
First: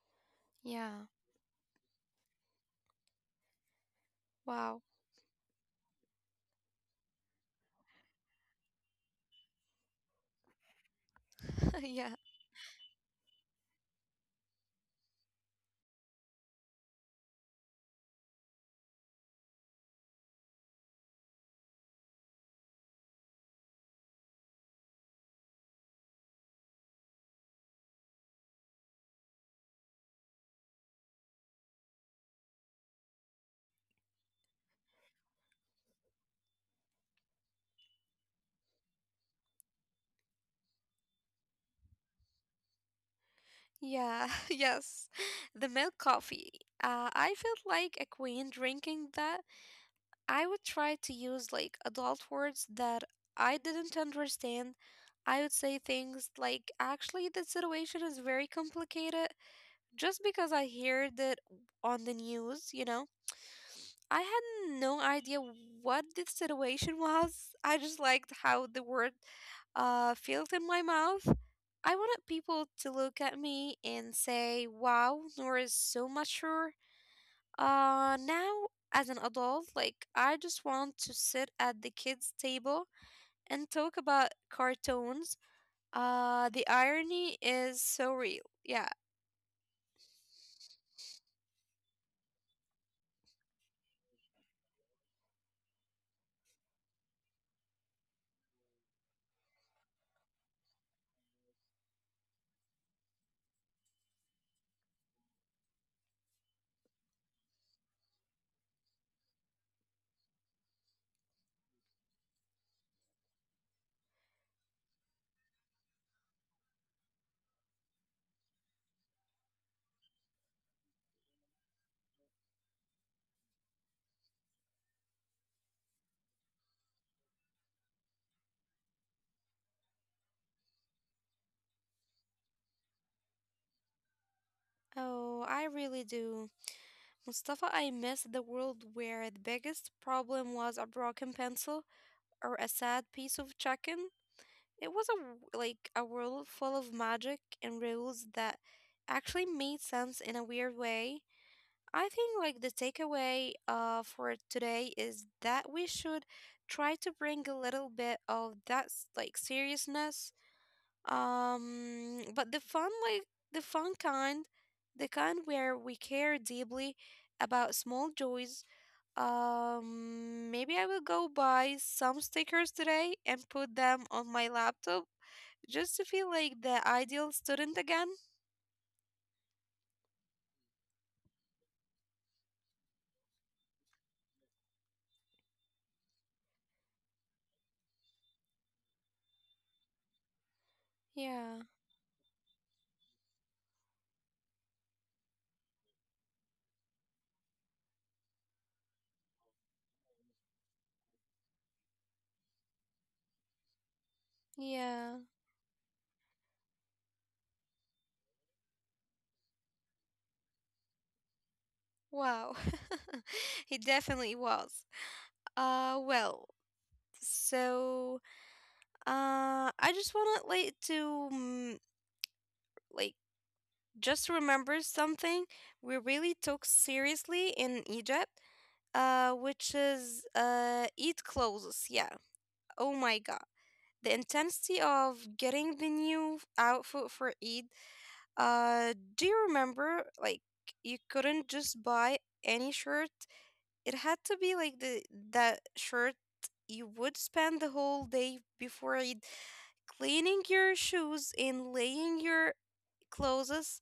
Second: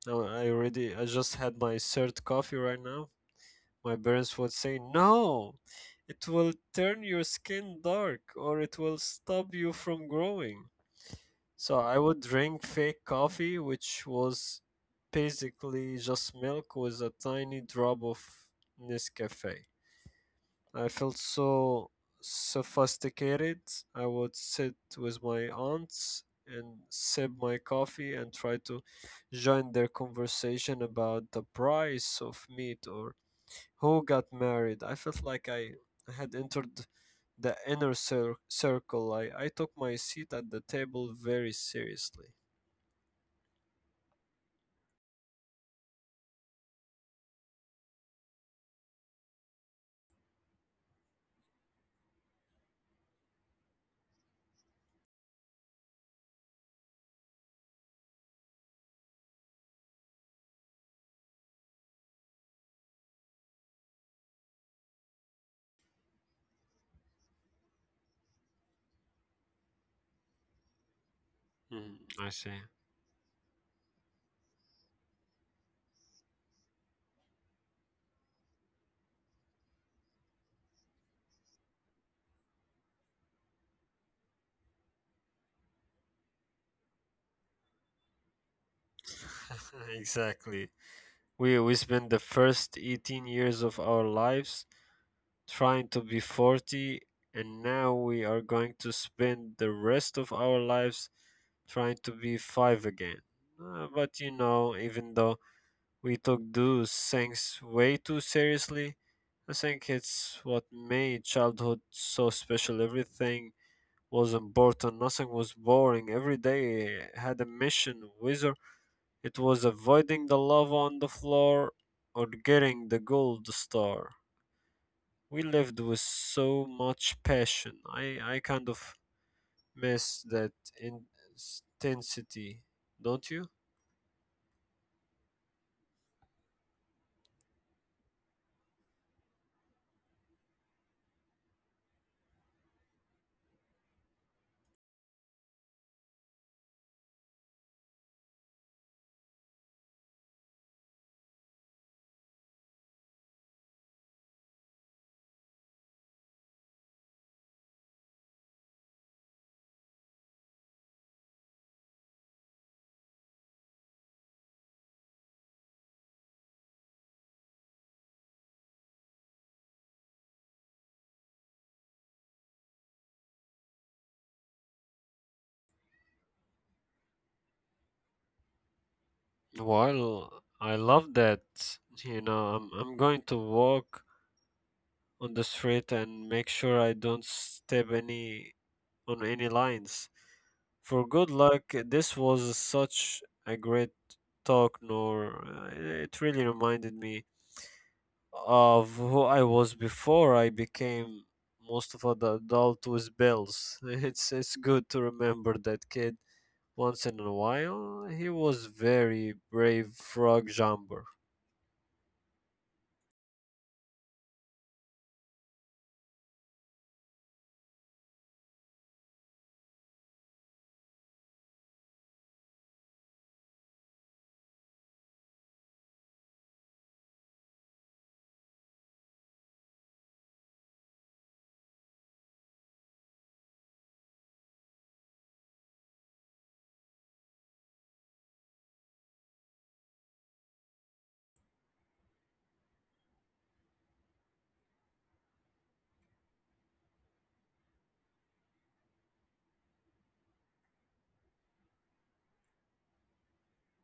B: I
A: yeah,
B: just had my third coffee right now. My parents would say,
A: wow.
B: "No, it will turn your skin dark or it will stop you from growing." So I
A: yeah,
B: would drink fake coffee, which was basically just milk with a tiny drop of Nescafe. I felt so sophisticated. I would sit with my aunts and sip my coffee and try to join their conversation about the price of meat or who got married. I felt like I had entered the inner circle. I took my seat at the table very seriously.
A: yeah, yes. The milk coffee. I felt like a queen drinking that. I would try to use like adult words that I didn't understand. I would say things like, actually, the situation is very complicated, just because I heard it on the news, you know? I had no idea what the situation was. I just liked how the word felt in my mouth. I
B: Mm,
A: wanted
B: I see.
A: people to look at me and say, wow, Nora is so mature. Now, as an adult, like, I just want to sit at the kids' table and talk about cartoons. The irony is so real. Yeah.
B: Exactly. We spend the first 18 years of our lives trying to be 40, and now we are going to spend the rest of our lives trying to be 5 again. But you know, even though we took those things way too seriously, I think it's what made childhood so special. Everything was important, nothing was boring. Every day had a mission, whether it was avoiding the lava on the floor or getting the gold star, we lived with so much passion. I kind of miss that intensity, don't you?
A: Oh, I really do. Mustafa, I miss the world where the biggest problem was a broken pencil or a sad piece of chicken. It was a a world full of magic and rules that actually made sense in a weird way. I think like the takeaway for today is that we should try to bring a little bit of that seriousness, but the fun kind, the kind where we care deeply about small joys. Maybe I will go buy some stickers today and put them on my laptop just to feel like the ideal student again.
B: Well, I love that. You know, I'm going to walk on the street and make sure I don't step any on any lines. For good luck,
A: Yeah,
B: this was such a great talk, Nor. It really reminded me of who I was before I became most of the adult with bills. It's good to
A: yeah.
B: remember that kid once in a while. He was very brave frog jumper.
A: Wow. He definitely was. Uh, well, so I just wanted like to like just remember something we really took seriously in Egypt, which is eat clothes. Yeah. Oh my God. The intensity of getting the new outfit for Eid. Do you remember, like, you couldn't just buy any shirt? It had to be like the that shirt. You would spend the whole day before Eid cleaning your shoes and laying your clothes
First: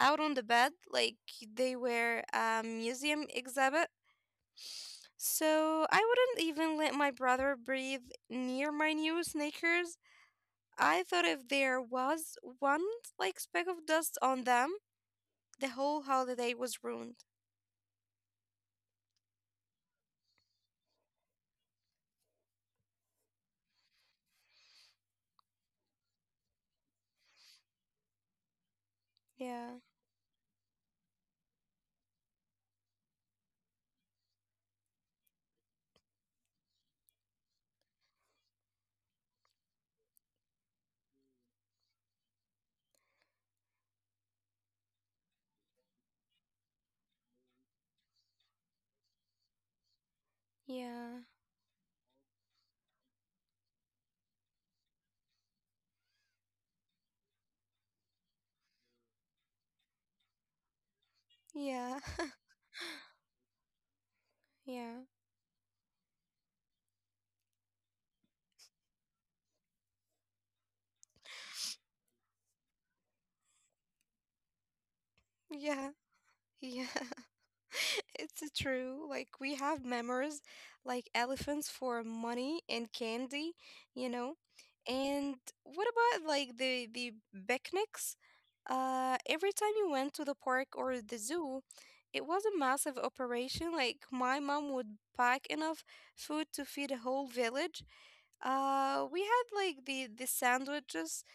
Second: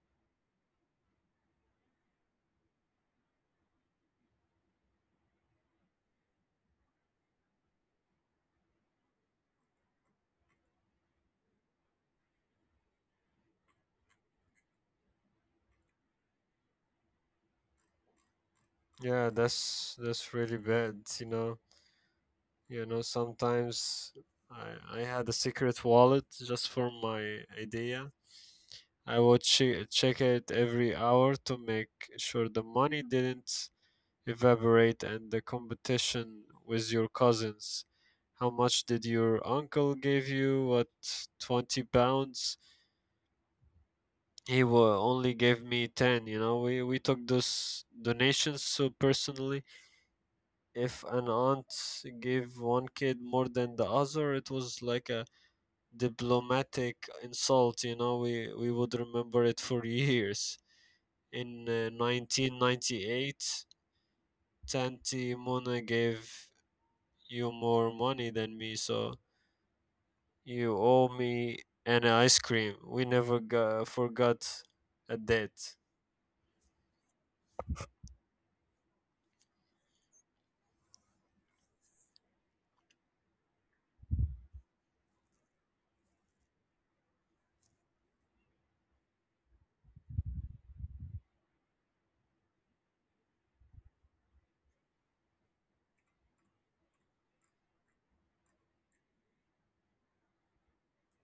A: out on the bed like they were a museum exhibit. So I wouldn't even let my brother breathe near my new sneakers. I thought if there was one like speck of dust on them, the whole holiday was ruined.
B: Yeah, that's really bad, you know. You know, sometimes I had a secret wallet just for my idea. I would
A: Yeah,
B: check it every hour to make sure the money didn't evaporate, and the competition with your cousins. How much did your uncle give you? What, 20 pounds? He wa only gave me 10, you know. We took those donations so personally. If
A: yeah,
B: an aunt gave one kid more than the other, it was like a diplomatic insult, you know. We would remember it for years. In
A: yeah,
B: 1998,
A: yeah,
B: Tanti Mona gave you more money than me, so you owe me an ice cream. We never forgot a debt.
A: yeah, yeah. It's true. Like, we have memories like elephants for money and candy, you know. And what about like the picnics? Every time you went to the park or the zoo, it was a massive operation. Like, my mom would pack enough food to feed a whole village. We had like the sandwiches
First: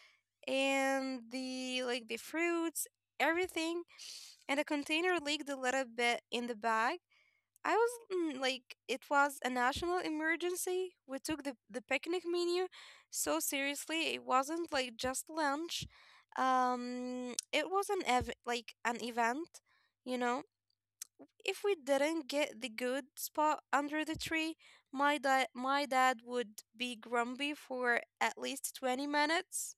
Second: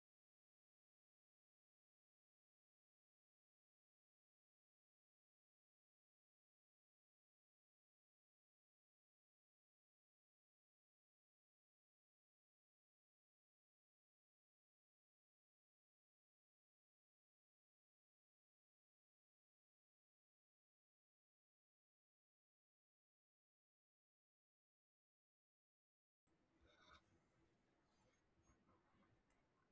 A: and the fruits, everything, and a container leaked a little bit in the bag. I was it was a national emergency. We took the picnic menu so seriously. It wasn't like just lunch. It was an an event, you know. If we didn't get the good spot under the tree, my dad would be grumpy for at least 20 minutes.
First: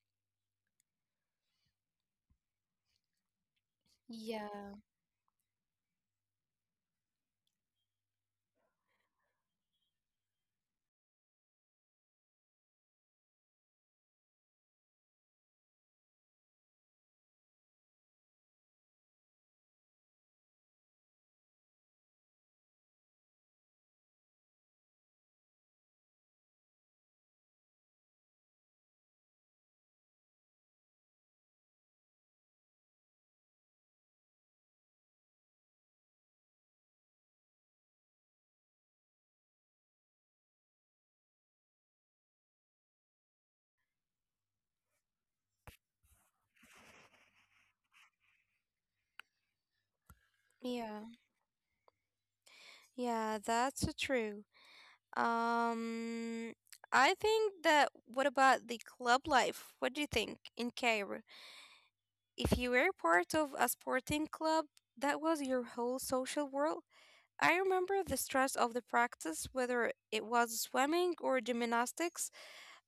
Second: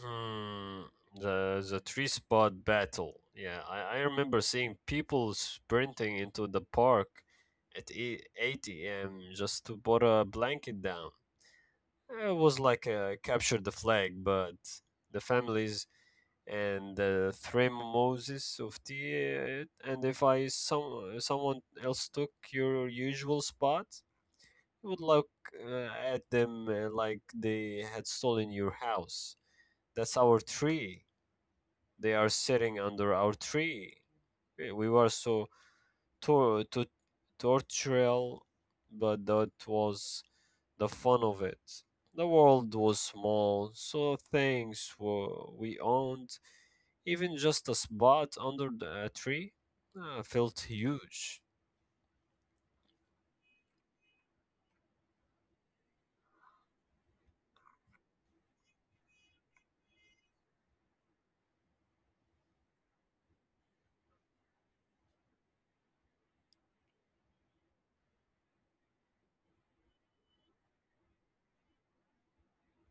B: Hmm. The three spot battle. Yeah, I remember seeing
A: Yeah.
B: people sprinting into the park at 8 a.m. just to put a blanket down. It was like a capture the flag, but the families and three mimosas of tea. And if I some someone else took your usual spot, you would look uh, at them like they had stolen your house. That's our tree. They are sitting under our tree. We were so tor- to tortural, but that was the fun of it. The world was small, so things were, we owned, even just a spot under a tree, felt
A: Yeah,
B: huge.
A: yeah, that's true. Um, I think that what about the club life? What do you think in Cairo? If you were part of a sporting club, that was your whole social world. I remember the stress of the practice, whether it was swimming or gymnastics.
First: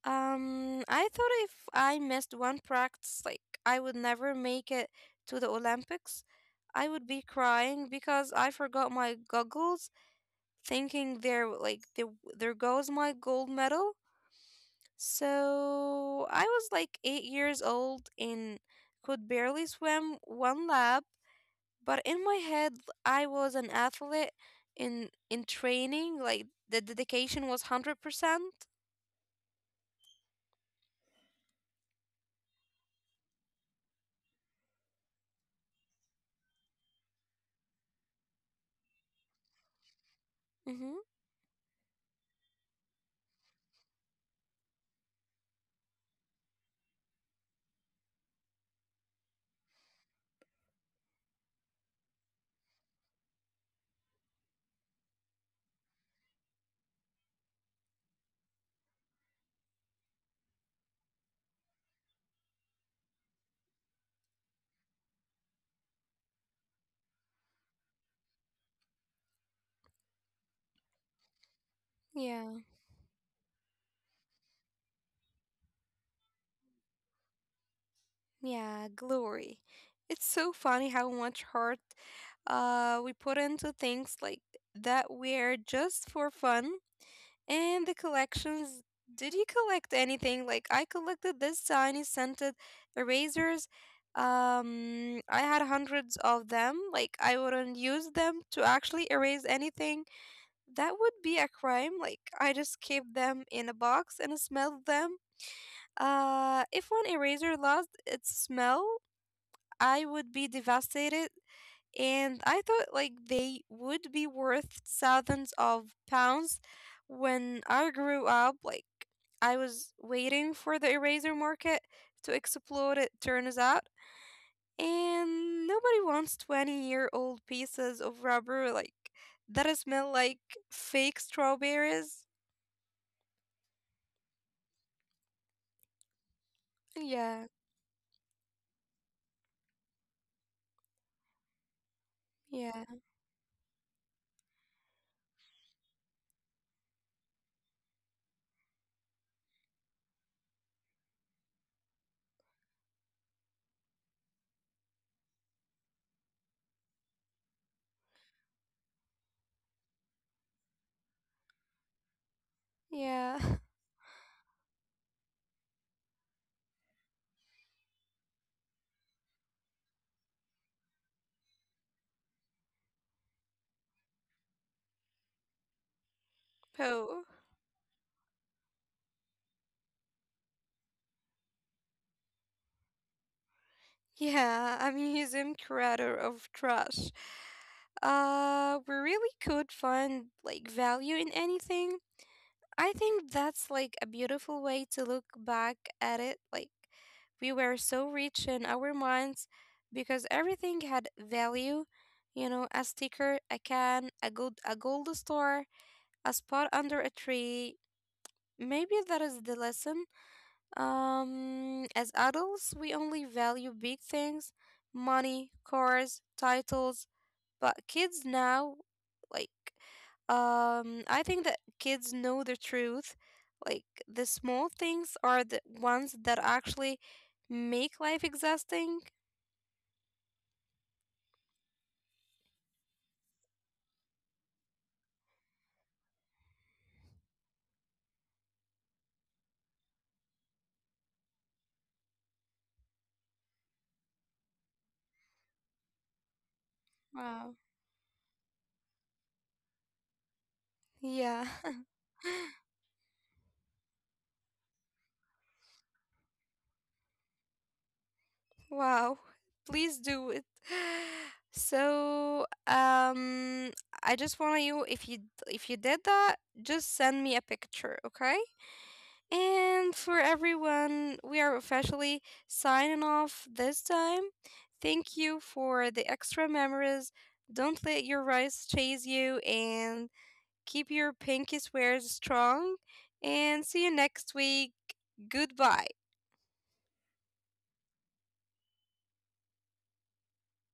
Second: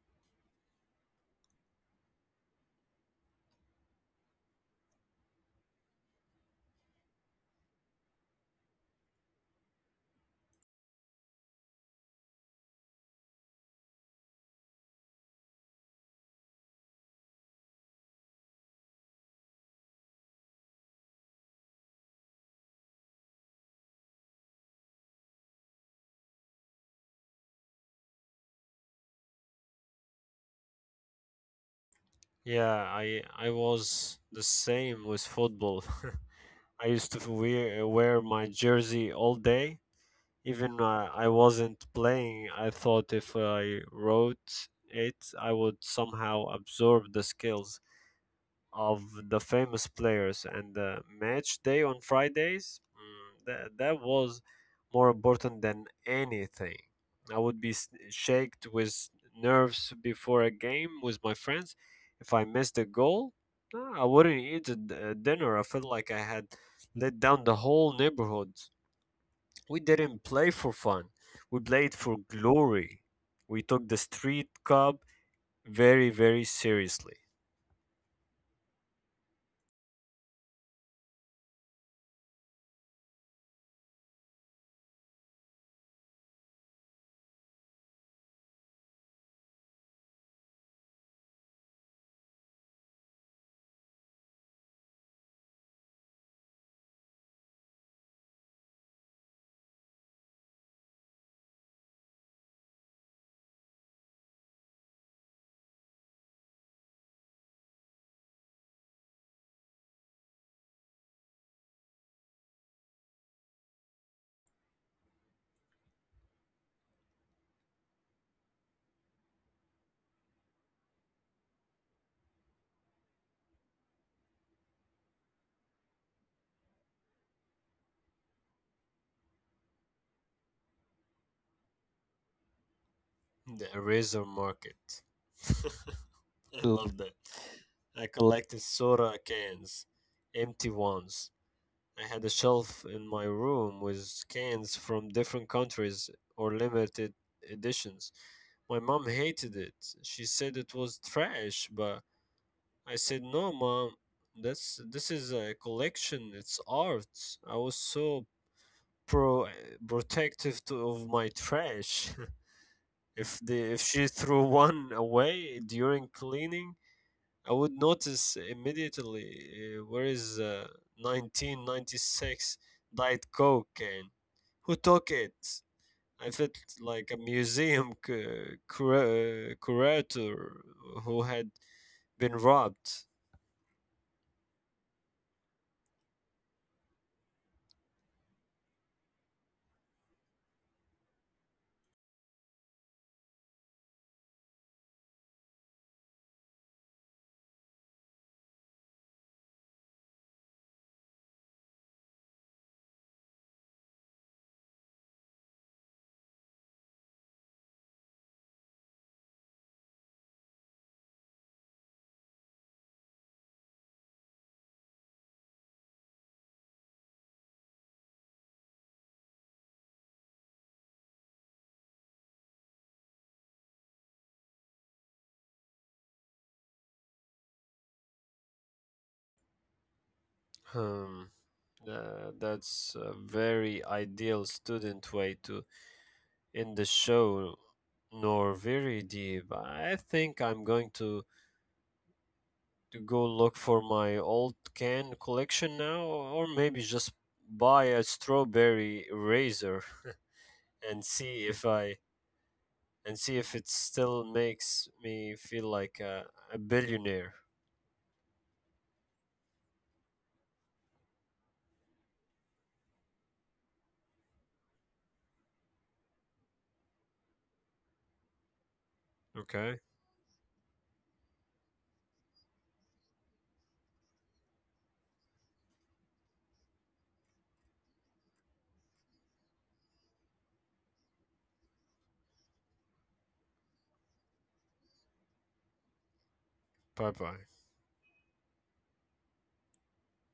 A: I thought if I missed one practice, like, I would never make it to the Olympics. I would be crying because I forgot my goggles, thinking there goes my gold medal. So I was like 8 years old and could barely swim one lap, but in my head I was an athlete in training. Like, the dedication was 100%.
B: Yeah, I was the same with football. I used to wear my jersey all day. Even
A: Mm-hmm.
B: I wasn't playing, I thought if I wrote it, I would somehow absorb the skills of the famous players. And the match day on Fridays, that was more important than anything. I would be shaked with nerves before a game with my friends. If I missed a goal, I wouldn't eat a dinner. I felt like I had let down the whole neighborhood. We didn't play for fun. We played for
A: Yeah.
B: glory. We took the street cup very, very seriously.
A: Yeah, glory. It's so funny how much heart we put into things like that we're just for fun. And the collections. Did you collect anything? Like, I collected this tiny scented erasers. I had hundreds of them. Like, I wouldn't use them to actually erase anything. That would be a crime. Like, I just kept them in a box and smelled them. If one eraser lost its smell, I would be devastated, and I thought like they would be worth thousands of pounds. When I grew up, like, I was waiting for the eraser market to explode, it turns out. And nobody wants 20-year-old pieces of rubber like that smell like fake strawberries.
B: The eraser market. I love that.
A: Yeah,
B: I collected soda cans, empty ones. I had a
A: yeah,
B: shelf in my room with cans from different countries or limited editions. My mom hated it. She said it was trash, but I said, "No, mom. That's This is a collection. It's art." I was so pro protective of my trash.
A: yeah.
B: If the if she threw one away during cleaning, I would notice immediately. Where is 1996 Diet Coke can? Who took it? I felt like a
A: Oh.
B: museum curator who had been robbed.
A: Yeah, I mean, he's in creator of trash. We really could find like value in anything. I think that's like a beautiful way to look back at it. Like, we were so rich in our minds because everything had value. You know, a sticker, a can, a gold star, a spot under a tree. Maybe that is the lesson. As adults, we only value big things: money, cars, titles. But kids now, like, I think that kids know the truth. Like, the small things are the ones that actually make life exhausting.
B: Hmm. That's a very ideal student way to end the show, Nor. Very deep. I think I'm going to go look for my old can collection now, or maybe just
A: Wow.
B: buy a strawberry razor and see
A: Yeah.
B: if I and see if it still makes me feel like a billionaire.
A: wow. Please do it. So, I just want you, if you did that, just send me a picture, okay?
B: Okay,
A: And for everyone, we are officially signing off this time. Thank you for the extra memories. Don't let your rice chase you and keep your pinky swears strong. And see you next week. Goodbye.
B: bye bye.